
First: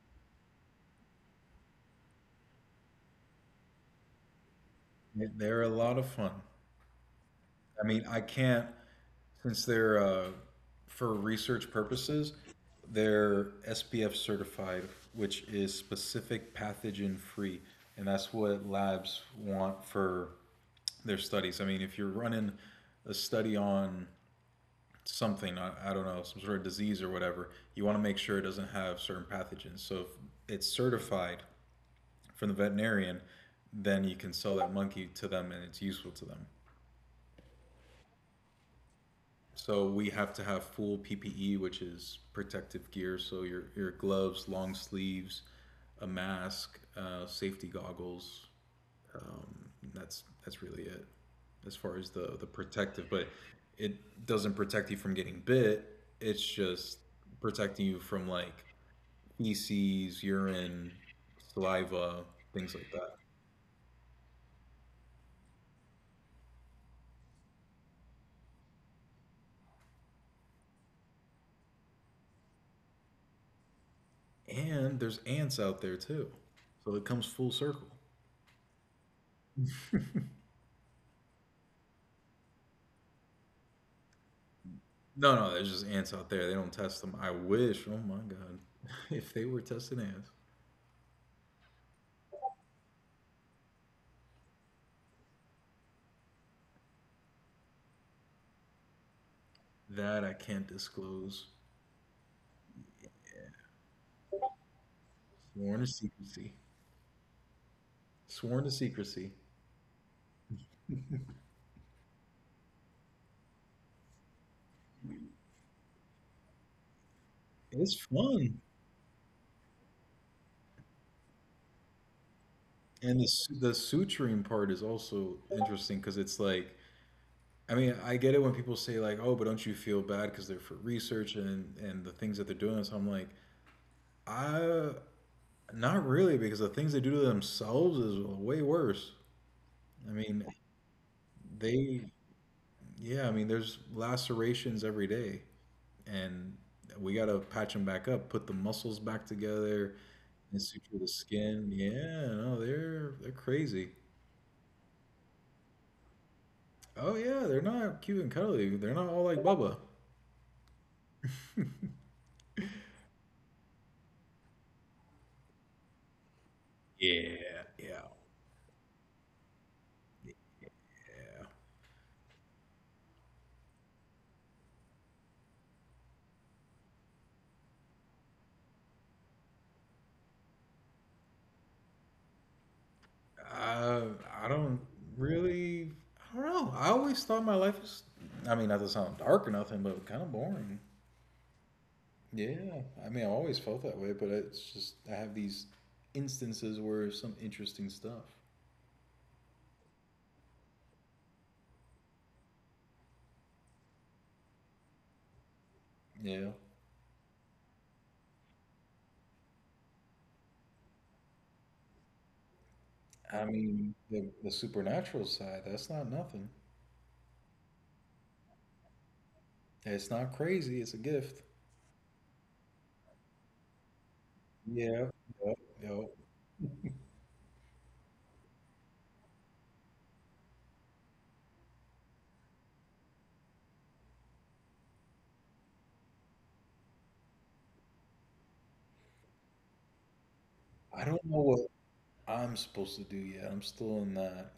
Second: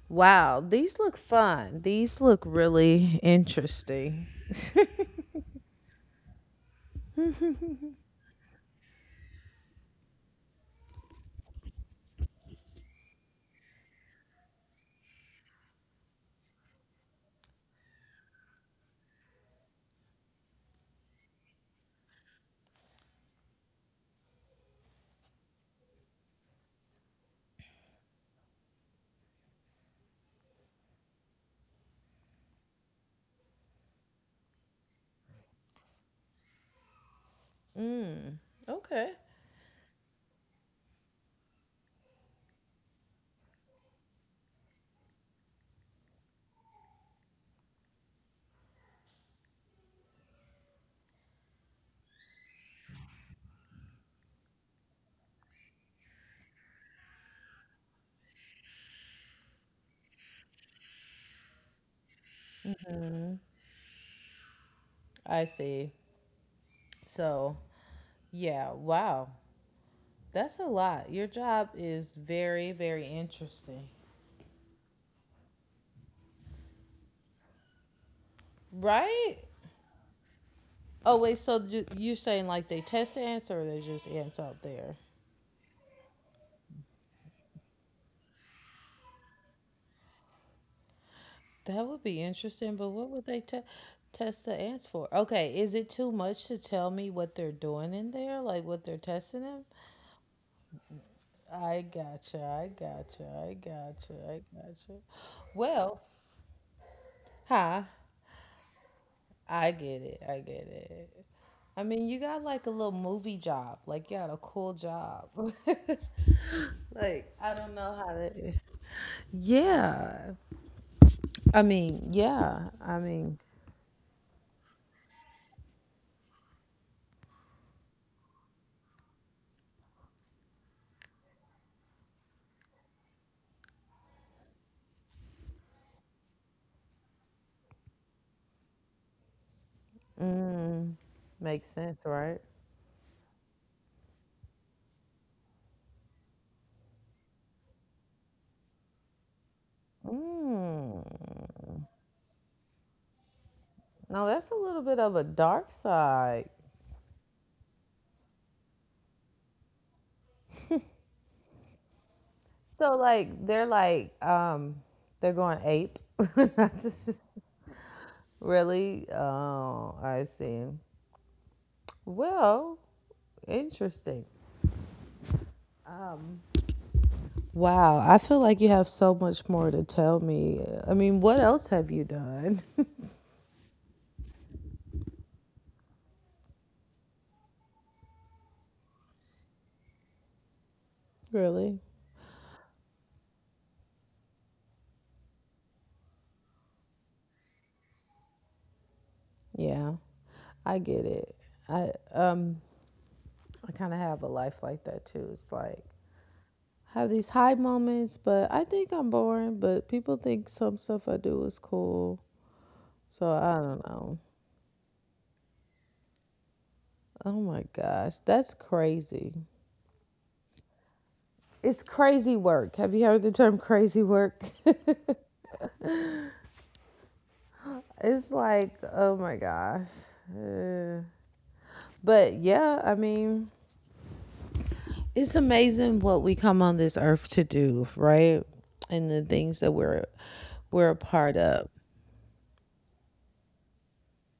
wow, these look fun. These look really interesting. They are a lot of fun. I mean, I can't since they're uh, for research purposes. They're S P F certified, which is specific pathogen free, and that's what labs want for their studies. I mean, if you're running a study on something, I, I don't know, some sort of disease or whatever. You want to make sure it doesn't have certain pathogens, so if it's certified from the veterinarian, then you can sell that monkey to them and it's useful to them. Okay. So we have to have full ppe, which is protective gear, so your, your gloves, long sleeves, a mask, uh, safety goggles. That's that's really it as far as the the protective, but it doesn't protect you from getting bit. It's just protecting you from like feces, urine, saliva, things like that. I see. So, yeah, wow. That's a lot. Your job is very, very interesting, And there's ants out there too. So it comes full circle. right? Oh, wait, so you- you're saying like they test the answer or there's just ants out there? No, no, there's just ants out there. They don't test them. I wish, oh my God, if they were testing ants, That would be interesting, but what would they te- test the ants for? Okay, is it too much to tell me what they're doing in there? Like what they're testing them? that I can't disclose. I gotcha, I gotcha, I gotcha, I gotcha. Sworn to Well, secrecy. huh? Sworn to secrecy. I get it, I get it. I mean, you got like a little movie job. Like you got a cool job. like I don't It's know how to. fun. Yeah. I mean, yeah. I And the, mean, su- The suturing part is also interesting because it's like, I mean, I get it when people say like, "Oh, but don't you feel bad because they're for research and and the things that they're doing?" So I'm like, I not really, because the things they do to themselves is way worse. I mean, Makes they sense, right? yeah, I mean there's lacerations every day and we got to patch them back up, put the muscles back together, and suture Mm. the skin. Yeah, no, they're they're crazy. Now that's a little bit of a dark side. Oh yeah, they're not cute and cuddly. They're not all like Bubba. So like they're like um they're going ape. That's just- Yeah, yeah, really? Oh, I see. yeah. Well, interesting. Wow, I feel like you have so much more to tell me. I mean, what else have you done? Uh, I don't really. I don't know. I always thought my life was. I mean, not to sound dark or nothing, but kind of boring. Really? Yeah, I mean, I always felt that way, but it's just I have these instances where some interesting stuff. Yeah. I get it. I um I kind of have a life like that too. It's like Yeah, I have these high moments, but I think I'm boring, but people think some stuff I do is cool. So I I don't mean, know. the the supernatural side, that's not nothing. Oh my gosh, that's crazy. It's not crazy. It's a gift. It's crazy work. Have you heard the term crazy work? Yeah, yep, yep. It's like, oh my gosh. Uh, but yeah, I mean, it's amazing what we come on this earth to do, right? And the things that we're I we're a don't know part what of. I'm supposed to do yet. I'm still in that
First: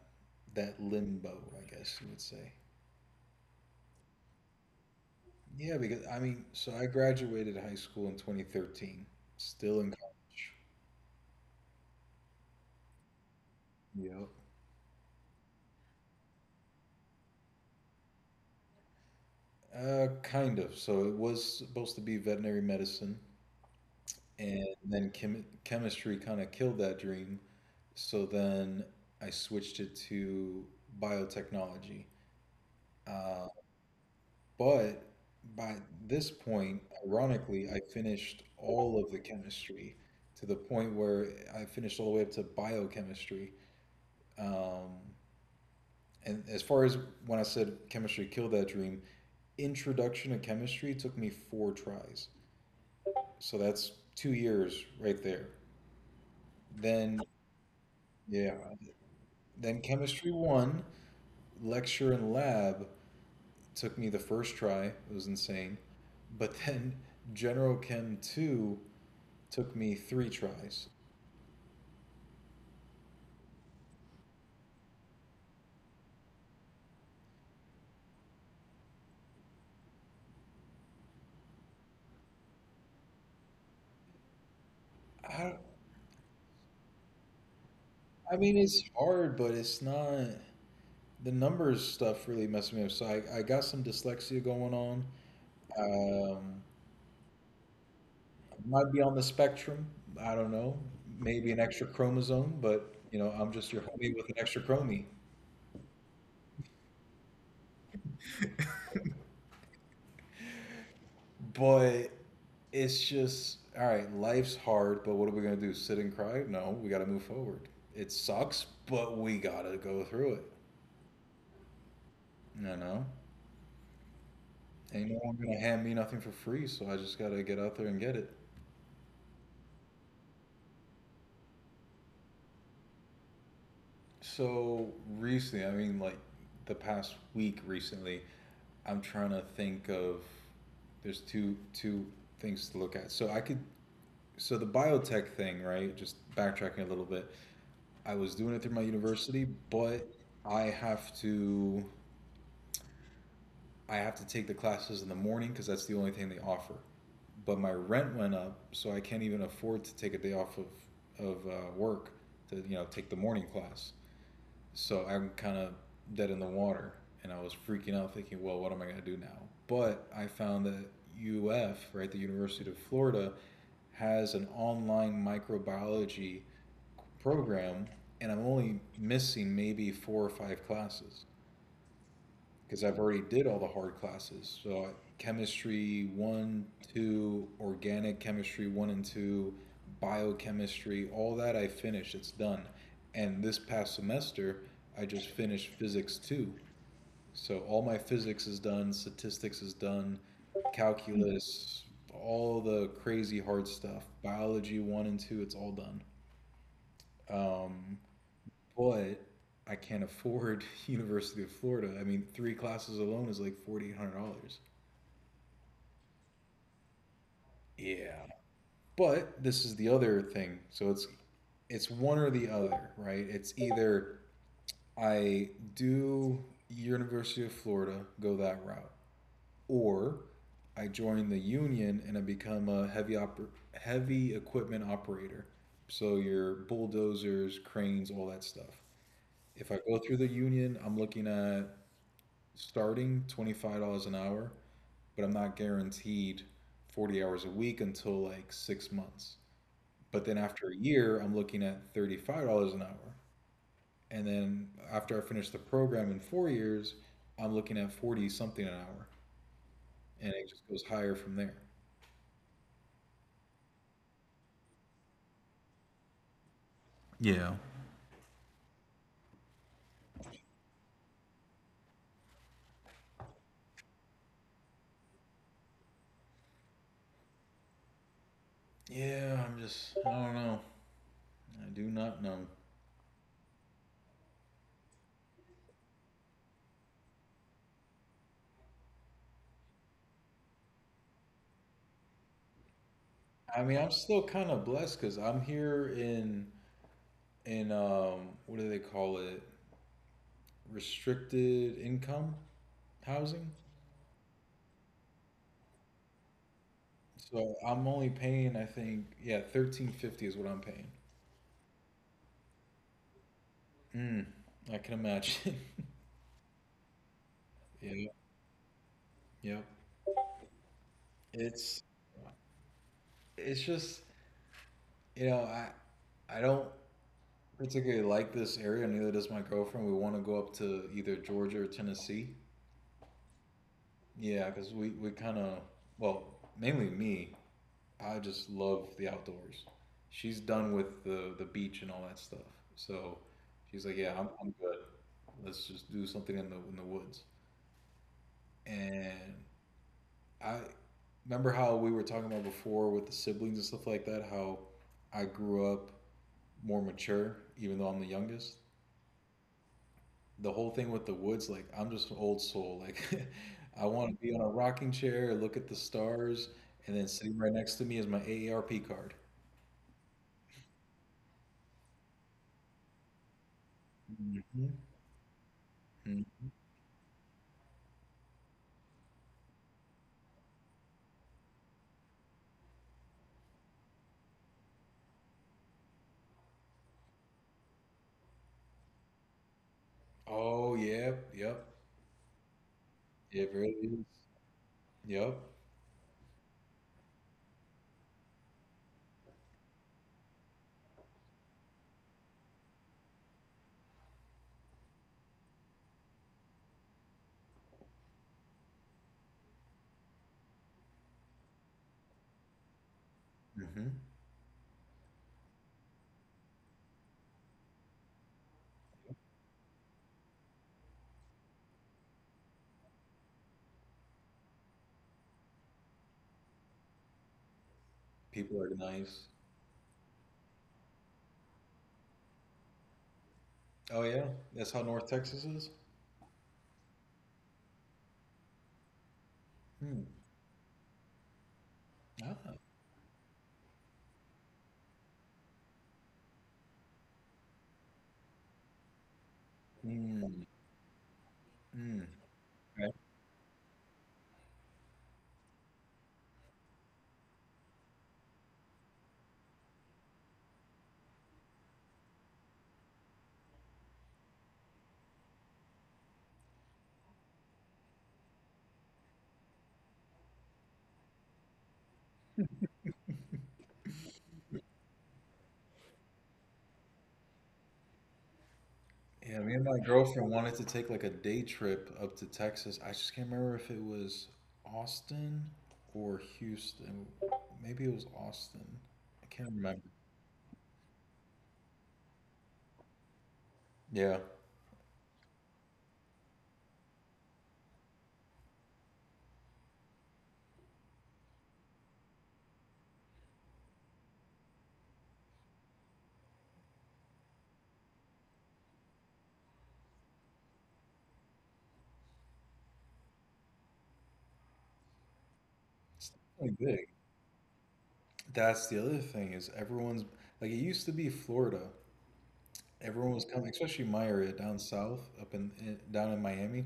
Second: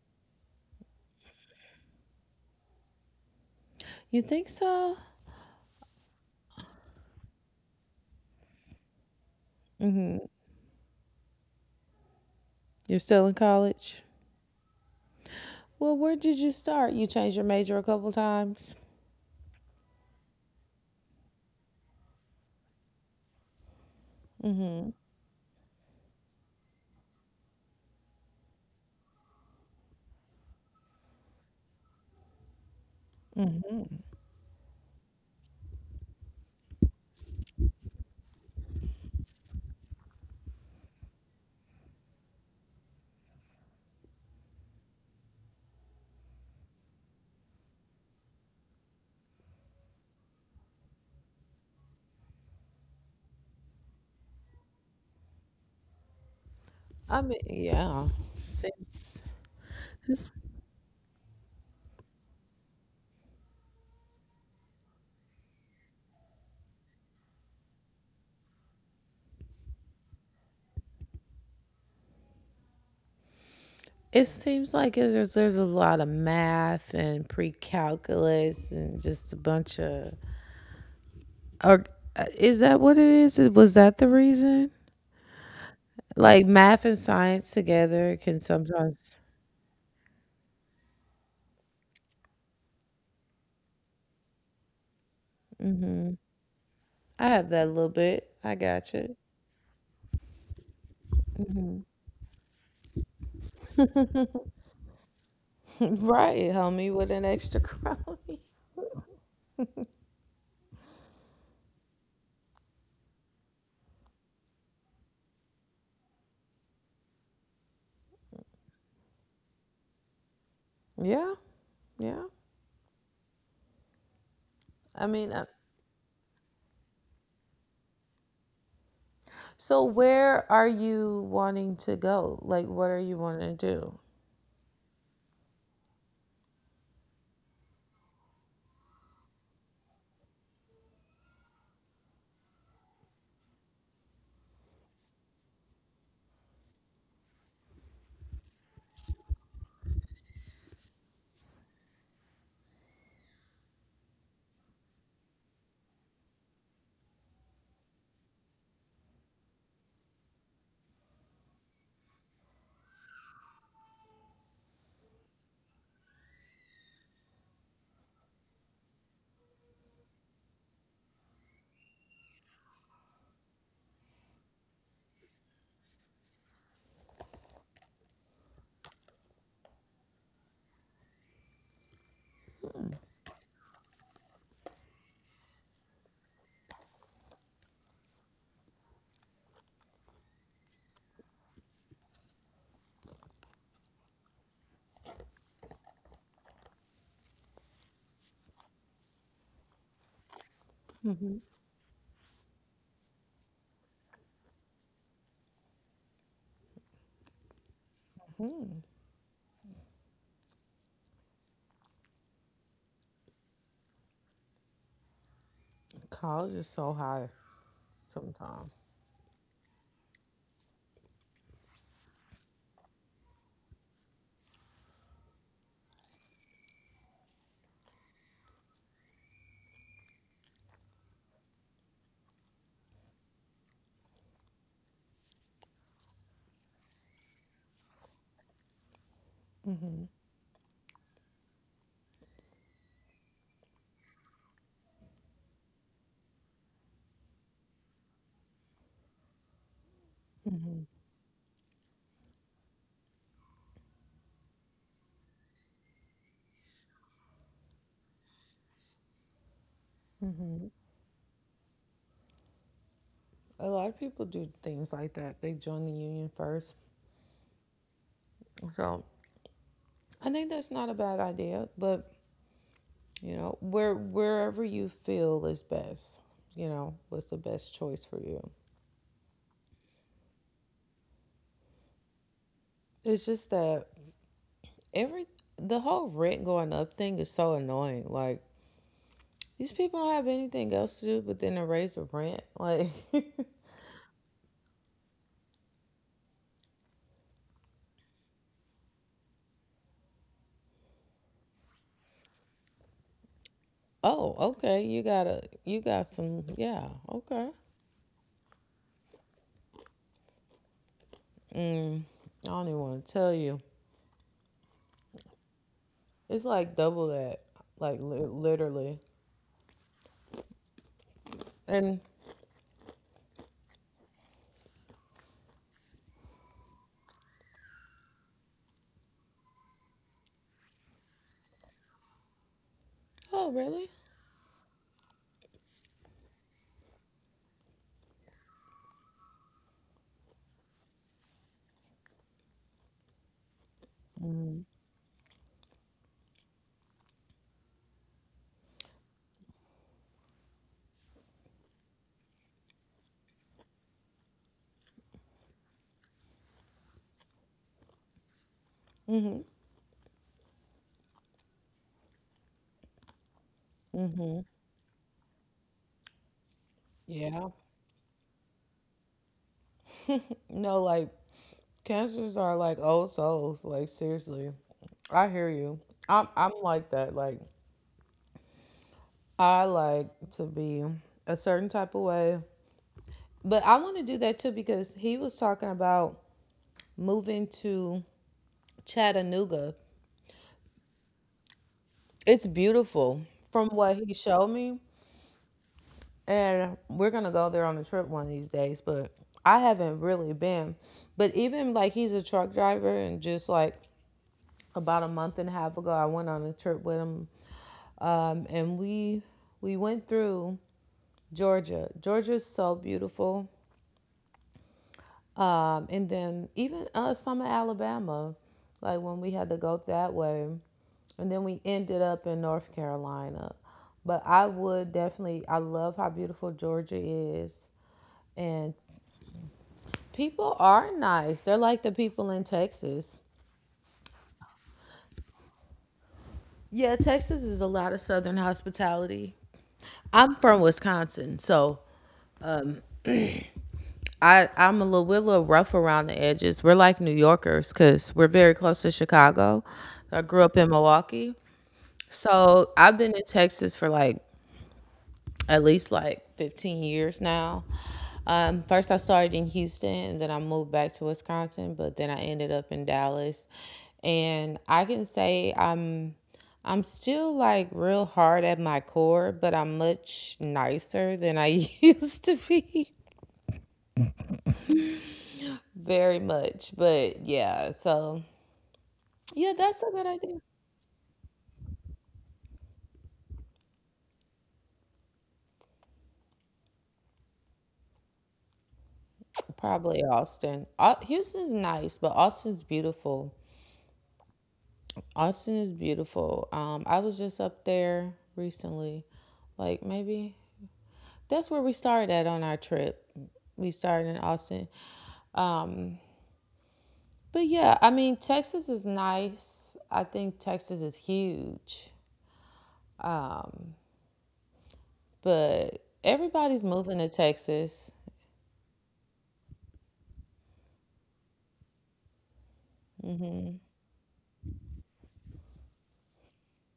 that limbo, I guess you would say. You think so? Yeah, because I mean, so I graduated high school in twenty thirteen, still in college. You're still in college? Yep. Well, where did you start? You changed your major a couple times. Uh, kind of. So it was supposed to be veterinary medicine, and then chem- chemistry kind of killed that dream. So then I switched it to biotechnology. Uh, but by this point, ironically, I finished all of the chemistry to the point where I finished all the way up to biochemistry. Um, and as far as when I said chemistry killed that dream, introduction to chemistry took me four tries. So that's two years right there. I Then, mean, yeah. yeah, Seems then it's- chemistry one, lecture and lab took me the first try. It was insane. But then general chem two took me three tries. it seems like there's there's a lot of math and pre-calculus and just a bunch of or uh, is that what it is? Was that the reason? I, Like math and science together can I mean, it's sometimes hard, but it's not. The numbers stuff really messed me up. So I, I got some dyslexia going on. Um, I have that little bit. I got might be you. on the spectrum. I don't know. Maybe an extra chromosome, but you know, I'm just your homie with an extra chromie. Right, homie, with an extra crony. But it's just all right. Life's hard, but what are we gonna do? Sit and cry? No, we gotta move forward. It sucks, but we gotta go through it. Yeah, yeah. You know, I ain't no mean, uh, one gonna hand me nothing for free, so I just gotta get out there and get it. so where are you wanting to go? Like, what are you wanting to do? So recently, I mean, like the past week, recently, I'm trying to think of. There's two two things to look at. So I could so the biotech thing, right? Just backtracking a little bit. I was doing it through my university, but I have to I have to take the classes in the morning because that's the only thing they offer. But my rent went up, so I can't even afford to take a day off of of uh, work to you know take the morning class, so I'm kind of dead in the water, and I was freaking out, thinking, well, what am I going to do now? But I found that U F, right, the University of Florida, has an online microbiology program, and I'm only missing maybe four or five classes because I've already did all the hard classes. So chemistry one, two, organic chemistry one and two, biochemistry, all that I finished. It's done. And this past semester, I just finished physics two. So all my physics is done, statistics is done, calculus, all the crazy hard stuff, biology one and two, it's all done. Um, but I can't afford University of Florida. I mean, three classes alone is like forty eight hundred dollars. College is so high Yeah. sometimes. But this is the other thing. So it's it's one or the other, right? It's either I do University of Florida, go that route, or I join the union and I become a heavy oper- heavy equipment operator. So your bulldozers, cranes, all that stuff. If I go through the union, I'm looking at starting twenty five dollars an hour, but I'm not guaranteed forty hours a week until like six months. But then after a year, I'm looking at thirty five dollars an hour, and then after I finish the program in four years, I'm looking at forty something an hour, and it just goes higher from there. A lot of people do things like that. They join the union first. Yeah. So I think that's not a bad idea, but you know, where wherever you feel is best, you know, what's the best choice for you. Yeah, I'm just, I don't know. I do not know. It's just that Every The whole rent going up thing is so annoying. Like these people don't have anything else to do but then to raise the rent. Like, I mean, I'm still kind of blessed because I'm here in in um, what do they call it? Restricted income. Housing? oh, okay, you gotta, you got some, yeah, okay. So I'm only paying, I think, yeah, thirteen fifty is what I'm paying. I don't even want to tell you. Mm, I can imagine. It's like double that, like Yeah, li- literally. yeah. It's And it's just, you know, I I don't particularly like this area, neither does my girlfriend. We want to go up to either Georgia or Tennessee. oh, really? Yeah, because we we kind of, well, mainly me. I just love the outdoors. She's done with the the beach and all that stuff. So she's like, yeah, I'm I'm good. Let's just do something in the in the woods. And I remember how we were talking about before with the siblings and stuff like that. How I grew up more mature, even though I'm the youngest. The whole thing with the woods, like I'm just an old soul. Like I want to be on a rocking chair, look at the stars, and then sitting Yeah. right next to me is my A A R P card. No, like cancers are like old souls. Like seriously, Hmm. I hear you. I'm I'm Hmm. like that. Like I like to be a certain type of way. But I want to do that too because he was talking about moving to Chattanooga. Oh, yep, yep. It's beautiful It from what really he is. showed me. Yep. And we're going to go there on a trip one of these days. But I haven't really been. But even like he's a truck driver, and just like about a month and a half ago, I went on a trip with him. Um, and we we went through Georgia. Georgia's so beautiful. Hmm. Um, and then even uh, summer Alabama, like when we had to go that way, and then we ended up in North Carolina. But I would definitely, I love how beautiful Georgia is, People and are nice. people are nice. They're like the people in Texas. Oh, yeah. That's how North Texas is? Yeah, Texas is a lot of Southern hospitality. Hmm. I'm from Wisconsin, so Ah. I I'm a little, we're a little rough around the edges. We're like New Yorkers because we're very close to Chicago. I grew up Hmm. in Milwaukee, Mm. so I've Right. been in Texas for like at least like fifteen years now. Um, first, I started in Houston, and then I moved back to Wisconsin, but then I ended up in Dallas. And I can say I'm I'm still like real hard at my core, but I'm much nicer than I used to be. Very much. But yeah, so yeah, Yeah, me and that's a my good idea. girlfriend wanted to take like a day trip up to Texas. I just can't remember if it was Austin or Houston. Maybe it was Austin. I can't remember. Probably Austin. Au- Houston's nice, but Austin's beautiful. Yeah. Austin is beautiful. Um, I was just up there recently. Like maybe that's where we started at on our trip. We started in Austin. Um, but yeah, I mean Texas is nice. I think Texas is huge, but It's everybody's definitely moving big. to Texas. That's the other thing is everyone's like it used to be Florida. Everyone was coming, especially my area down south, up in, in down in Miami.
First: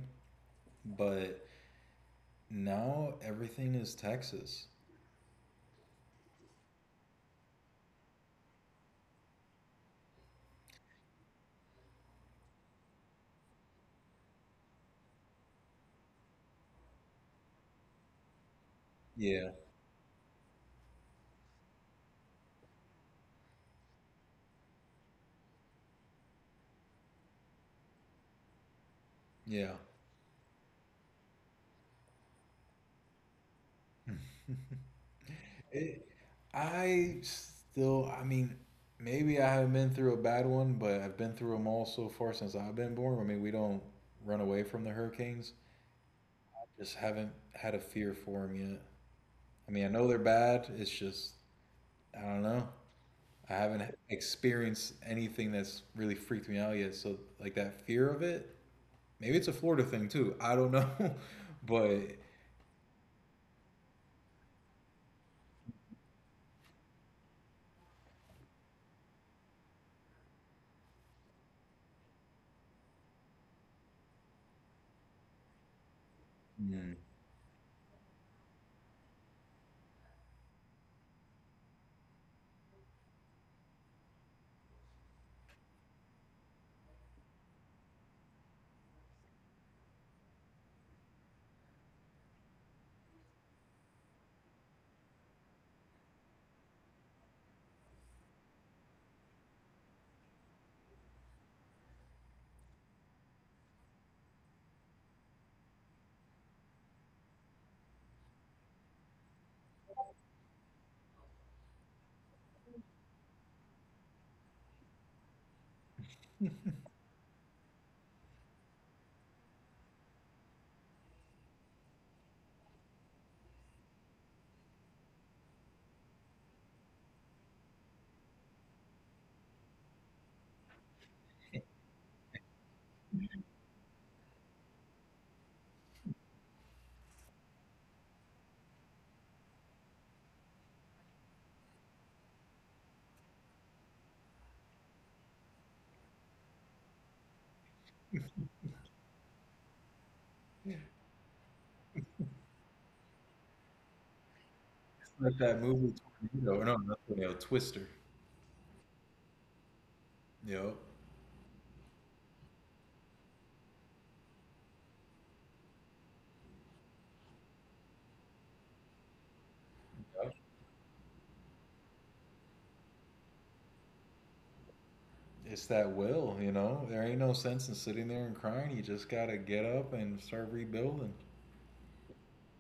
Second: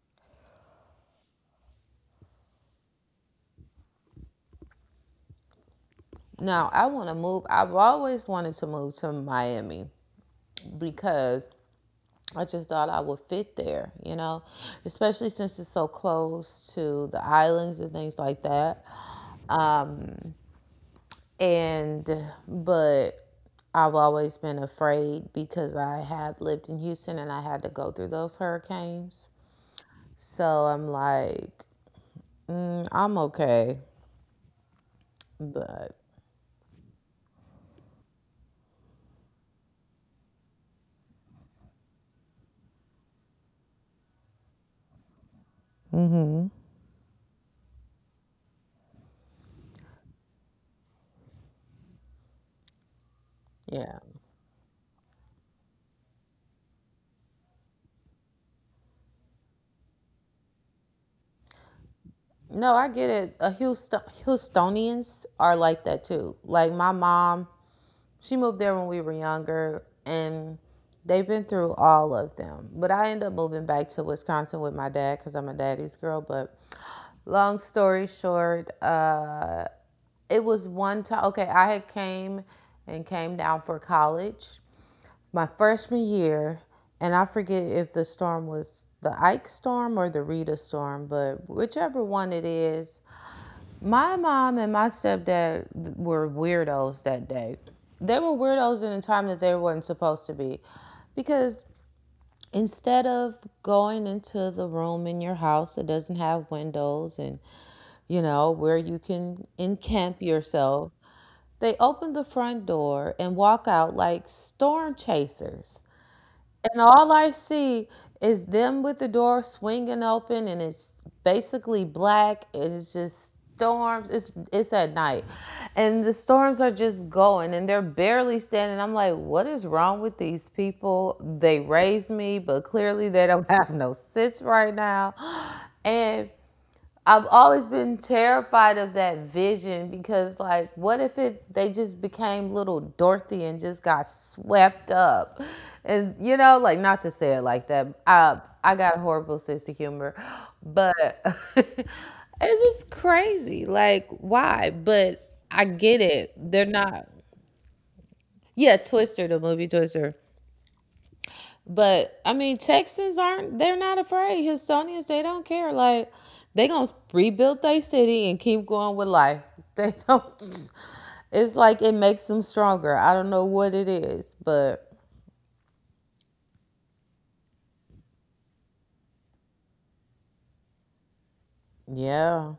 But now everything is Texas. Now, I want to move. I've always wanted to move to Miami because I just thought I would fit there, you know, especially since it's so close to the islands and things like that. Yeah. Um, and but I've always been afraid because I have lived in Houston and I had to go through those hurricanes. Yeah. So I'm like, mm, I'm okay, but It, I still, I mean, maybe I haven't been through a bad one, but I've been through them all so far since I've been born. I mean, we don't run away from the hurricanes. Just haven't had a fear for them yet. I mean, I know they're bad. It's just, I don't know. I haven't yeah. experienced anything that's really freaked me out yet. So, like that fear of it, maybe it's a Florida thing too. I don't know. But No, I get it. Uh, Houston, Houstonians are like that too. Like my mom, she moved there when we were younger, and they've been through all of them. But I ended up moving back to Wisconsin with my dad because I'm a daddy's girl. But mm, long story short, uh, it was one time. Okay, I had came and came down for college my freshman year, and I forget if the storm was the Ike storm or the Rita storm, but whichever one it is, my mom and my stepdad were weirdos that day. They were weirdos in a time that they weren't supposed to be. Because instead of going into the room in your house that doesn't have windows and, you know, where you can encamp yourself, they open the front door and walk out like storm chasers. And all I see is them with the door swinging open, and it's basically black, and it's just storms. It's it's at night, and the storms are just going, and they're barely standing. I'm like, what is wrong with these people? They raised me, but clearly they don't have no sense right now. And I've always been terrified of that vision because like what if it they just became little Dorothy and just got swept up. And you know, like not to say it like that. I I got a horrible sense of humor, it's but it's just crazy. Like why? But like that I movie, get it. Tornado. They're No, not not Tornado, Twister. Yeah, Twister, the movie Twister. You know. But I mean, Texans aren't. They're not afraid. Houstonians, they don't care. Like they gonna rebuild their city and keep going with life. They don't. It's like it makes them stronger. I don't know what it is, but It's that will, you know. There ain't no sense in sitting there and crying. You just gotta get up and start rebuilding, yeah,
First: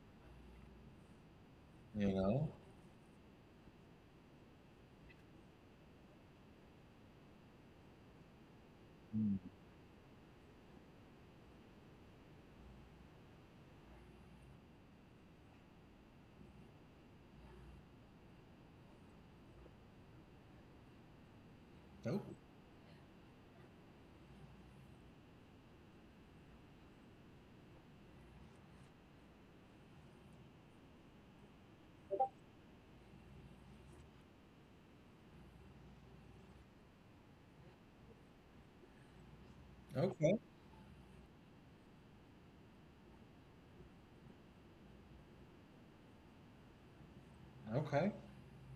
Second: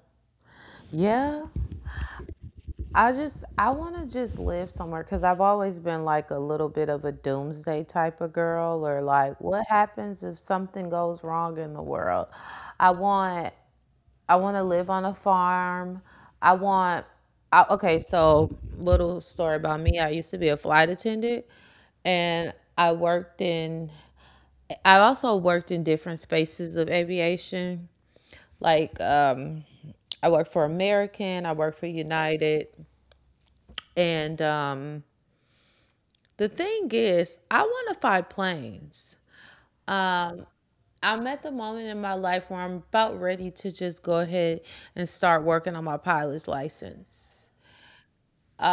yeah. you know. I just I want to just live somewhere because I've always been like a little bit of a doomsday type of girl, or Mm. like what happens if something goes wrong in the world. I want I want to live on a farm. I want, I, okay, so little story about me. I used to be a flight attendant Oh, and I worked in, I also worked in different spaces of aviation. Like, um, I worked for American, I worked for United. And um, the thing is, I want to fly planes. okay, Um, I'm at the moment in my life where I'm about ready to just go ahead and start working on my pilot's license. okay.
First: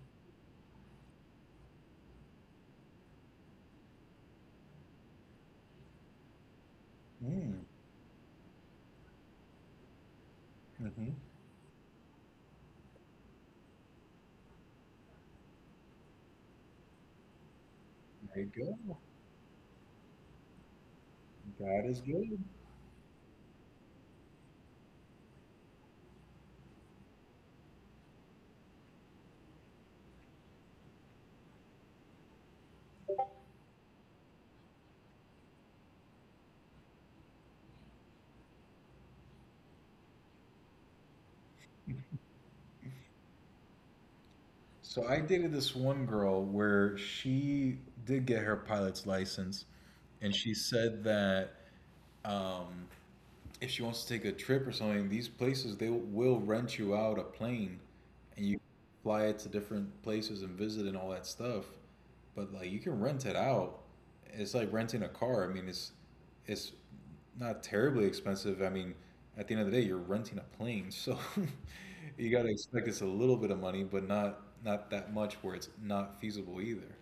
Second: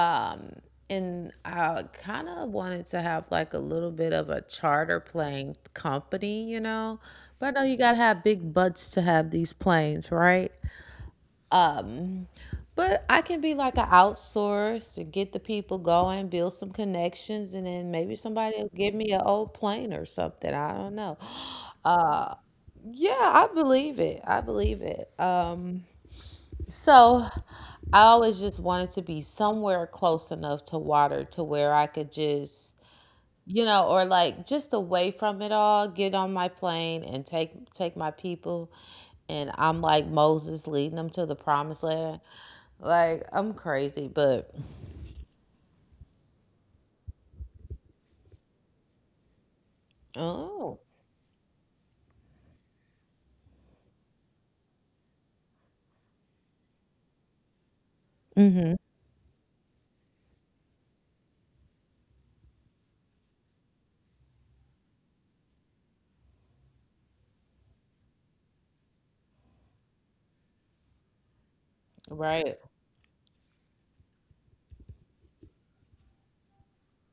Um, and I kind of wanted to have like a little bit of a charter plane company, you know. But I know Mm. you gotta have big butts to have these planes, right? Hmm. Um, but I can be like an outsource and get the people going, build some connections, and then maybe There somebody you will give go. me an old plane or something. I don't know. God is good. Yeah, I believe it. I believe it. Um, so I always just wanted to be somewhere close enough to water to where I could just you know, or like just away from it all, get on my plane and take take my people and I'm like Moses leading them to the promised land. Like I'm crazy, but So I dated this one girl where she did get her pilot's license, and she oh, said that um, if she wants to take a trip or something, these places they will rent you out a plane, and you mm fly it to different places and visit and all that stuff. But like you can rent it out. It's like renting a car. I mean, it's it's not terribly expensive. I mean, at the end of the day, you're renting a plane, so hmm you right. gotta expect it's a little bit of money, but not not that much where it's not feasible either.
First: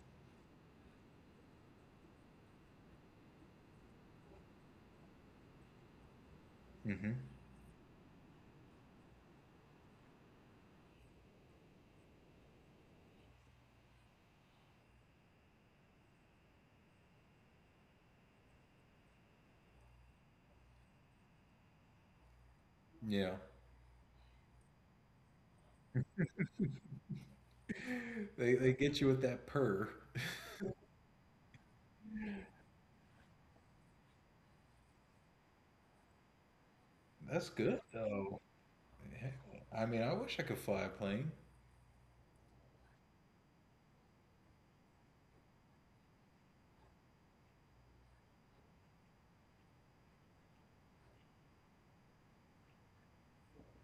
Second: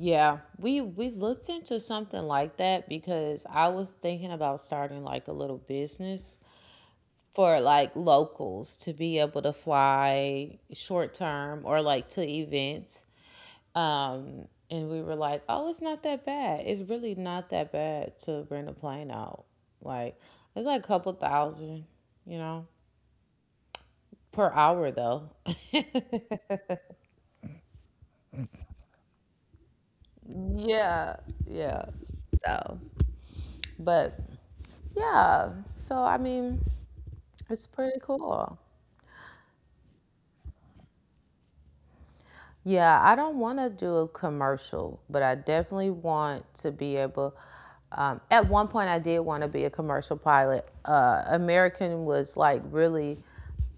Yeah, we we looked into something like that because I was thinking about starting like a little business Hmm. for like locals to be able to fly short term or like to events. Um, and we were like, oh, it's not that bad. It's really not that bad to bring a plane out. Like, it's like a couple thousand, you know, Yeah, per hour though. they they get you with that purr. Yeah, yeah. So, but yeah. So, I mean, That's It's good pretty though. cool. I mean, I wish I could fly a plane. Yeah, I don't want to do a commercial, but I definitely want to be able. Um, at one point, I did want to be a commercial pilot. Uh, American was like really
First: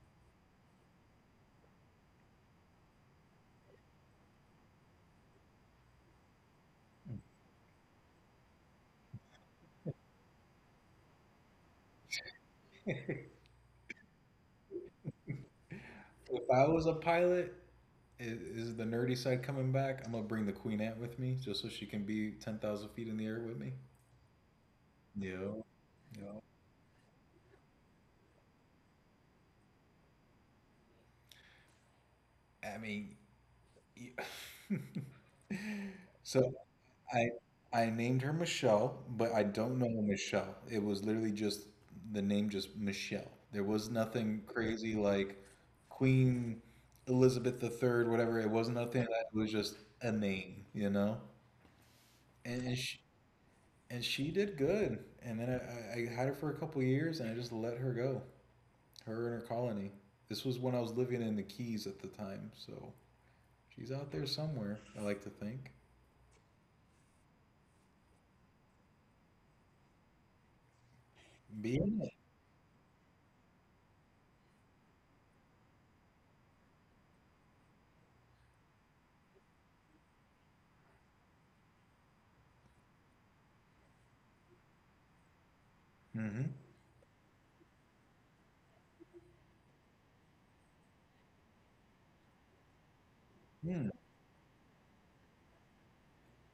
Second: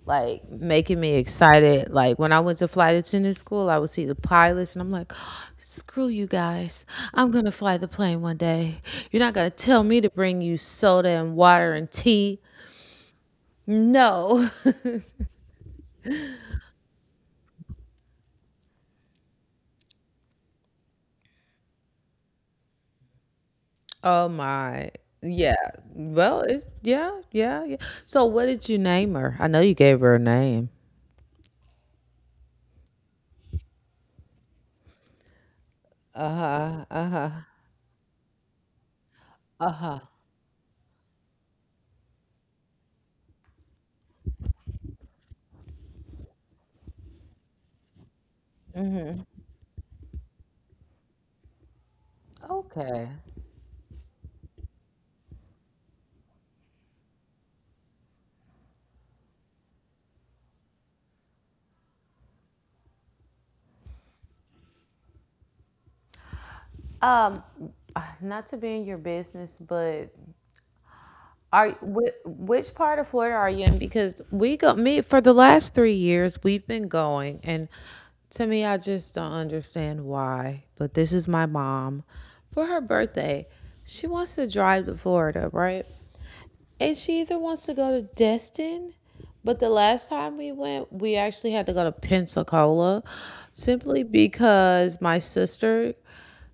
like making me excited. Like when I went to flight attendant school, I would see the pilots, and I'm like, "Screw you guys! I'm gonna fly the plane one day. You're not gonna tell me to bring you soda and water and tea. No." If I was a pilot, i- is the nerdy side coming back? I'm gonna bring the Queen Ant with me just so she can be ten thousand feet in the air with me. Oh my. Yeah. Yo, Well, yo. it's yeah, yeah, yeah. So what did you name her? I know you gave her a name. I mean, y- so I I named her Michelle, but I don't know Uh-huh. Michelle. It was literally just the name, just Michelle. There was nothing crazy like Queen Elizabeth the Third, whatever. It was nothing. It was just a name, you know. and, and she Okay. and she did good. And then I, I, had her for a couple of years, and I just let her go, her and her colony. This was when I was living in the Keys at the time, so she's out there somewhere. I like to think. Um uh, Not to be in your business, but are Being whi- which part of Florida are you in? Because we go me for the last three years we've been going, and to me I just don't understand why, but this is my mom for her birthday. She wants to drive to Florida, right? it. Mm-hmm. And she either wants to go to Destin, but the last time we went, we actually had to go to Pensacola Mm. simply because my sister,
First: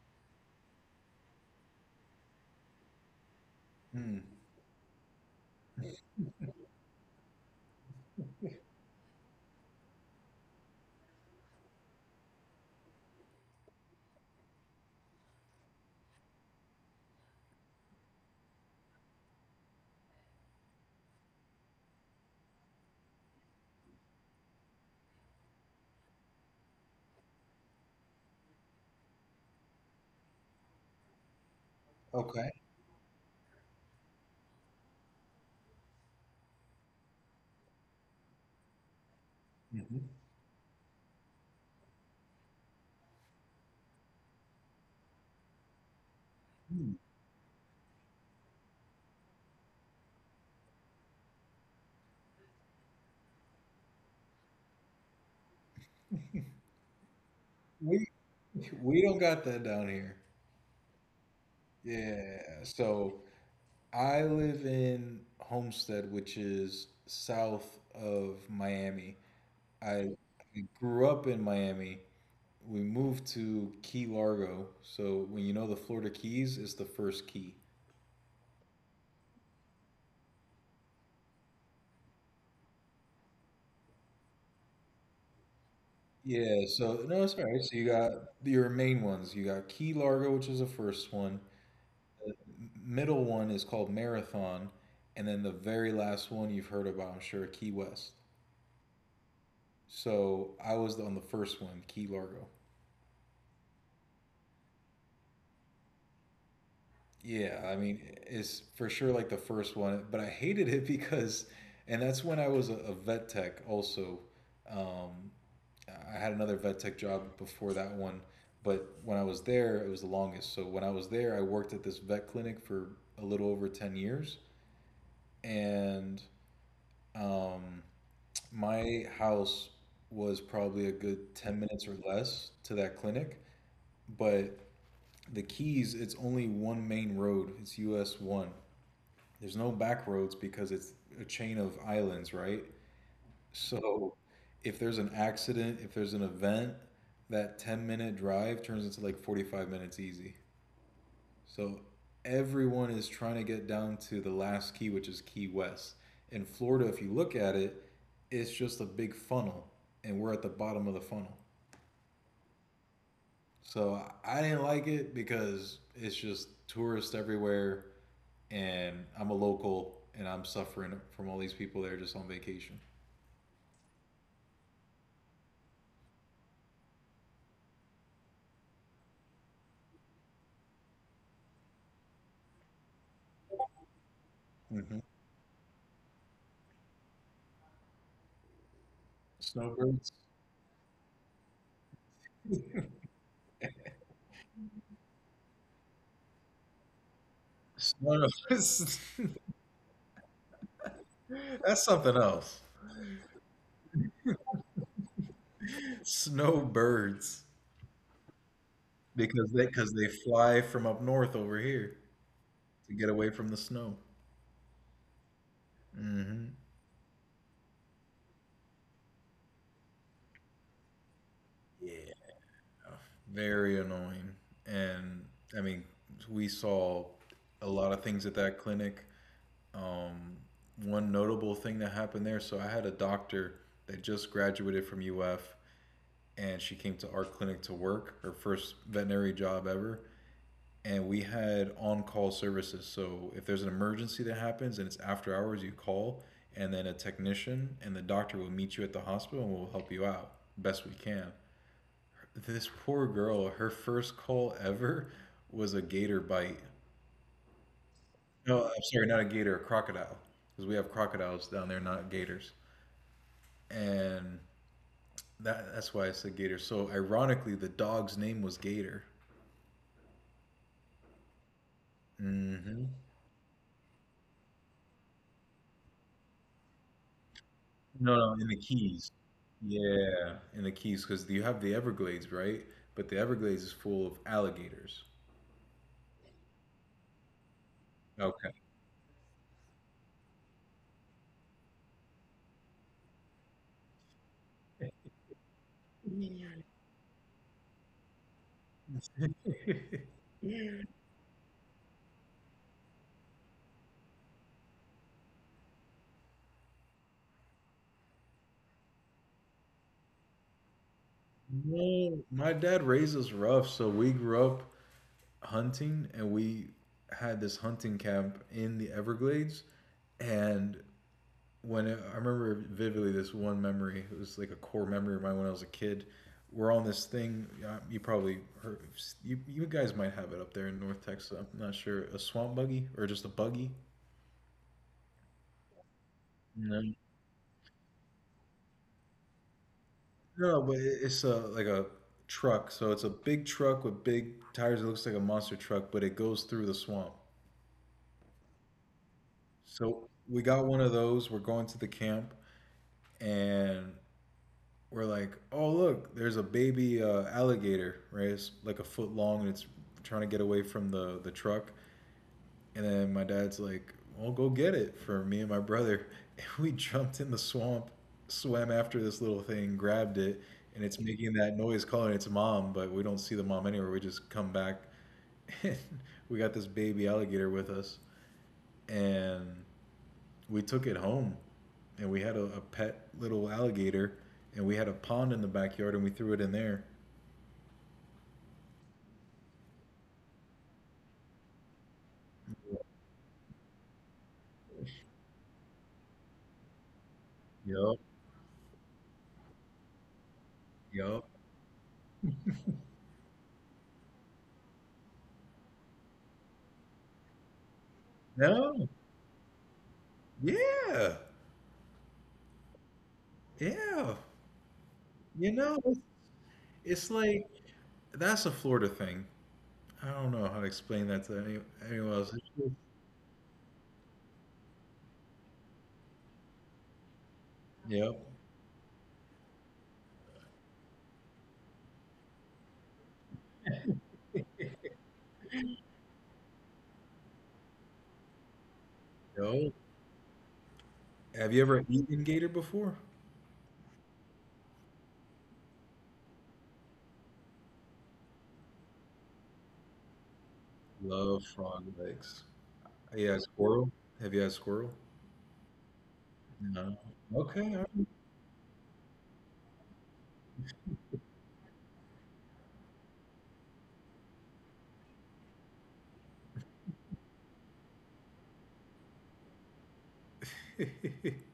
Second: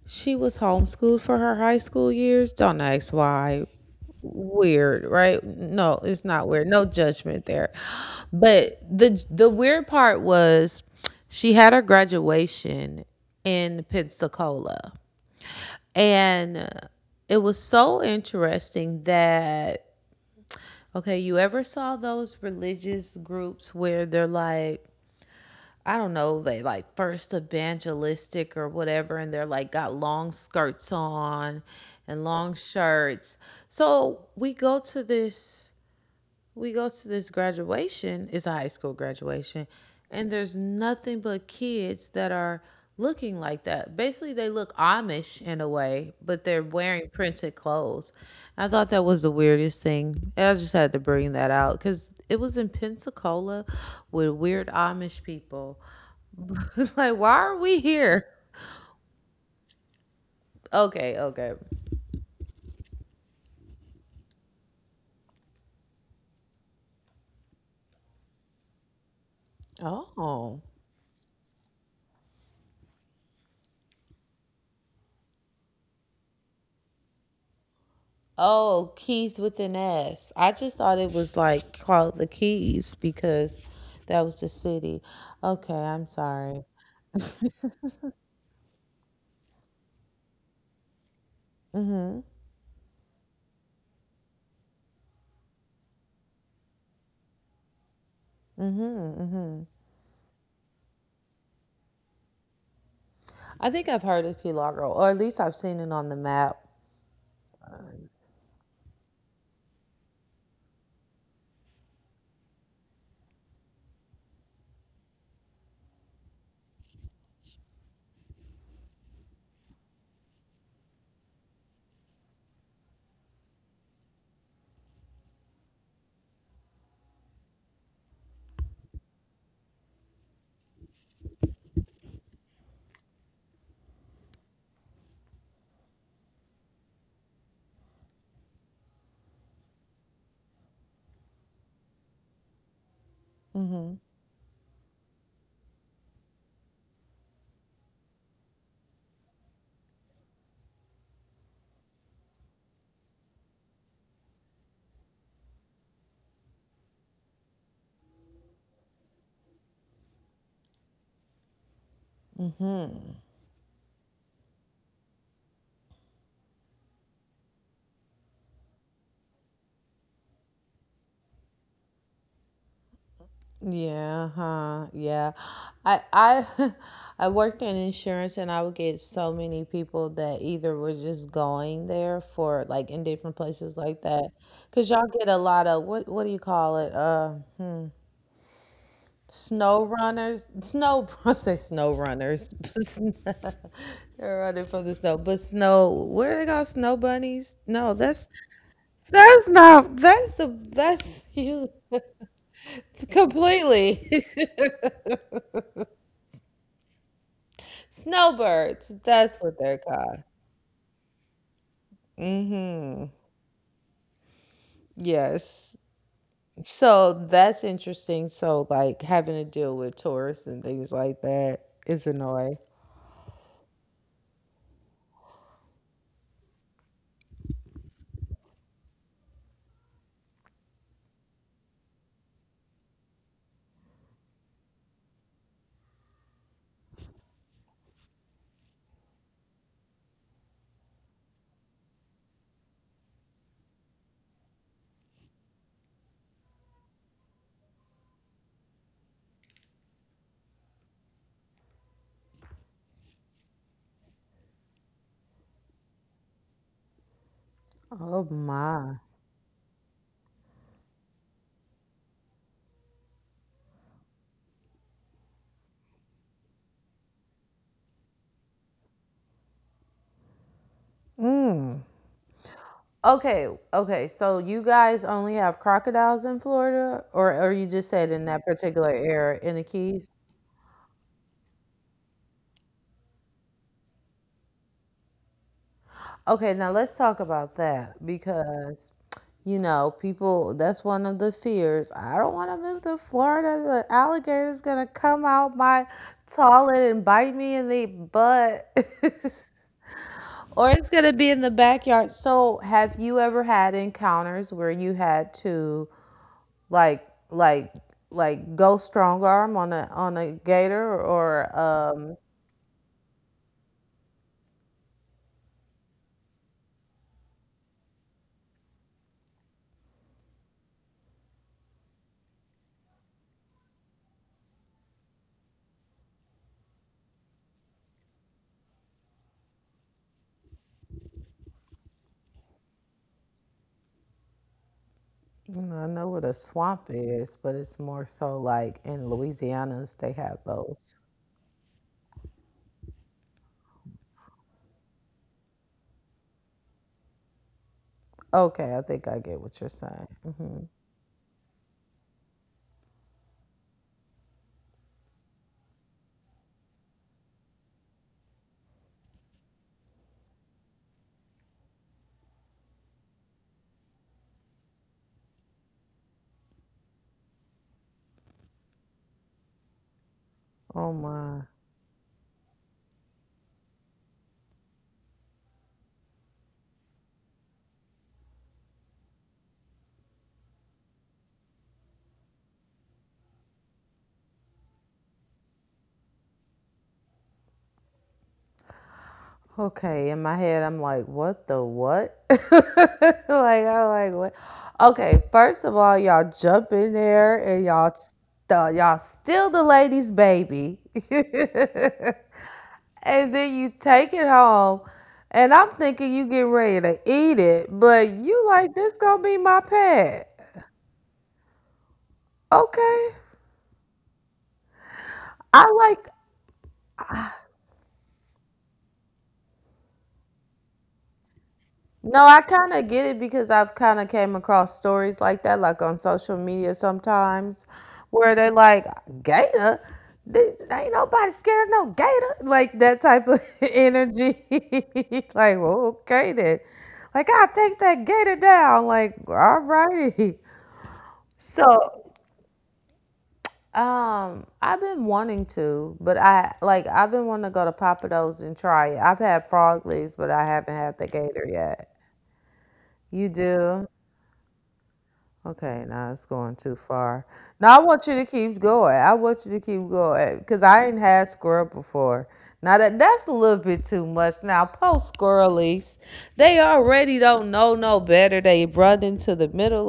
she was homeschooled for her high school years. Don't ask why. Mm. Weird, right? No, it's not weird. No judgment there. But the the weird part was she had her graduation in Pensacola. And it was so interesting that... Okay, you ever saw those religious groups where they're like, I don't know, they like first evangelistic or whatever, and they're like got long skirts on and Okay. long shirts. So we go to this we go to this graduation, it's a high school graduation, Mm-hmm. and there's nothing but kids that are looking like that. Basically, they look Amish in a way, but they're Mm. wearing printed clothes. I thought that was the weirdest thing. I just had to bring that out because it was in Pensacola with weird Amish people. Like, why are we We here? we don't got that down here. Okay, okay. Yeah. So I live in Homestead, which is south of Miami. I, Oh. I grew up in Miami, we moved to Key Largo. So when you know the Florida Keys, it's the first key. Oh, keys with an S. I just thought it was like called the Keys because that was the city. Okay, I'm sorry. Yeah, so no, it's all right. So you got your main ones. You got Key Largo, which is the first one. M- Middle one is called Marathon, and then the very last one you've heard about, I'm sure, Key West. So I was on the first one, Key Largo. I think I've heard of Key Largo, or at least I've seen it on the map. Yeah, I mean, it's for sure like the first one, but I hated it because, and that's when I was a, a vet tech also. Um, I had another vet tech job before that one, but when I was there, it was the longest. So when I was there, I worked at this vet clinic for a little over ten years. And um, my house was probably a good ten minutes or less to that clinic. But the Keys, it's only one main road, it's U S one. There's no back roads because it's a chain of islands, right? So if there's an accident, if there's an event, that ten minute drive turns into like forty-five minutes easy. So everyone is trying to get down to the last key, which is Key West. In Florida, if you look at it, it's just a big funnel, and we're at the bottom of the funnel. So I I didn't like it because it's just tourists everywhere, and I'm a local and I'm suffering from all these people that are just on vacation. Yeah, huh? Yeah. I I I worked in insurance and I would get so many people that either were just going there for like in different places like that. Cause Hmm. y'all get a lot of, what what do you call it? Uh Snow Snowbirds. runners, snow, I say snow runners. They're running from the snow, but snow, where they got snow bunnies? No, Snow. that's that's not that's the that's you That's something else. completely. Snowbirds Snowbirds, that's because what they they're because they called. fly from up north over here to get away from the snow. Yes. Hmm. So that's interesting. So like having to deal with tourists and things like that is Yeah, annoying. very annoying. And I mean, we saw a lot of things at that clinic. Um, one notable thing that happened there. So I had a doctor that just graduated from U F, and she came to our clinic to work, her first veterinary job ever. And we had on-call services. So if there's an emergency that happens and it's after hours, you call, and then a technician and the doctor will meet you at the hospital and will help you out best we can. This poor girl, her first call ever was a gator bite. Oh No, I'm my. sorry, not a gator, a crocodile, because we have crocodiles down there, not gators. And that, that's why I said gator. So ironically, the dog's name was Gator. Mm hmm. Okay, okay. So you guys only have crocodiles in Florida, or or you just said No, in no, that in the particular Keys. area in the Keys? Yeah, in the Keys, because you have the Everglades, right? But the Everglades is full of alligators. Okay, now let's talk about that Okay. because you know people. That's one of the fears. I don't want to move to Florida. The alligator's gonna come out my toilet and bite me in the butt. Or it's gonna be in the backyard. So, have you ever had encounters where you had to like like like go strong arm on a on a gator or um No, my dad raised us rough, so we grew up hunting, and we had this hunting camp in the Everglades, and when it, I remember vividly this one memory. It was like a core memory of mine when I was a kid. We're on this thing. uh, You probably heard, you you guys might have it up there in North Texas. I'm not sure. A swamp buggy or just a buggy. I know what a swamp No. is, but it's more so like in Louisiana's they have No, but those. it- it's a like a truck. So it's a big truck with big tires. It looks like a monster truck, but it goes through the swamp. Okay, I think I get what you're So saying. we got Hmm. one of those. We're going to the camp, and we're like, oh look, there's a baby uh, alligator, right? It's like a foot long, and it's trying to get away from the the truck. And then my dad's like, well, go get it for me and my brother. And we jumped in the swamp, swam after this little thing, grabbed it, and Oh it's making my. that noise calling its mom, but we don't see the mom anywhere. We just come back, and we got this baby alligator with us, and we took it home, and we had a, a pet little alligator, and we had a pond in the backyard, and we threw it in there. Okay, in my head I'm like, what the what? Like I like what? Okay, first of all, y'all jump in there and y'all Yup, st- y'all steal the lady's baby. yup. And then you take it home, and I'm thinking you get ready to eat it, but you like No. this gonna be my pet. Yeah. Okay, Yeah. You I know, it's like... it's like that's a Florida thing. I don't know how to explain that to any anyone No, else. I It's just. kind of get it because I've kind of came across stories like that, like on social media sometimes Yup, where they like gator... Th- ain't nobody scared of no gator, like that type of energy. Like, well, okay then, like I'll take that gator down like all yup. righty. Have you ever So eaten gator before? Um, I've been wanting to, but I like I've been wanting to go to Papa Do's and try it. I've had frog legs, but I haven't had the Love gator frog yet. legs. Have You you had do? squirrel? Have you had squirrel? Okay, now it's going too No. far. Okay, Now I all want you to keep going. I want you to keep going because I ain't had squirrel before. Now that that's a little bit too much. Now post squirrelies, they already don't know no better. They run into the middle right.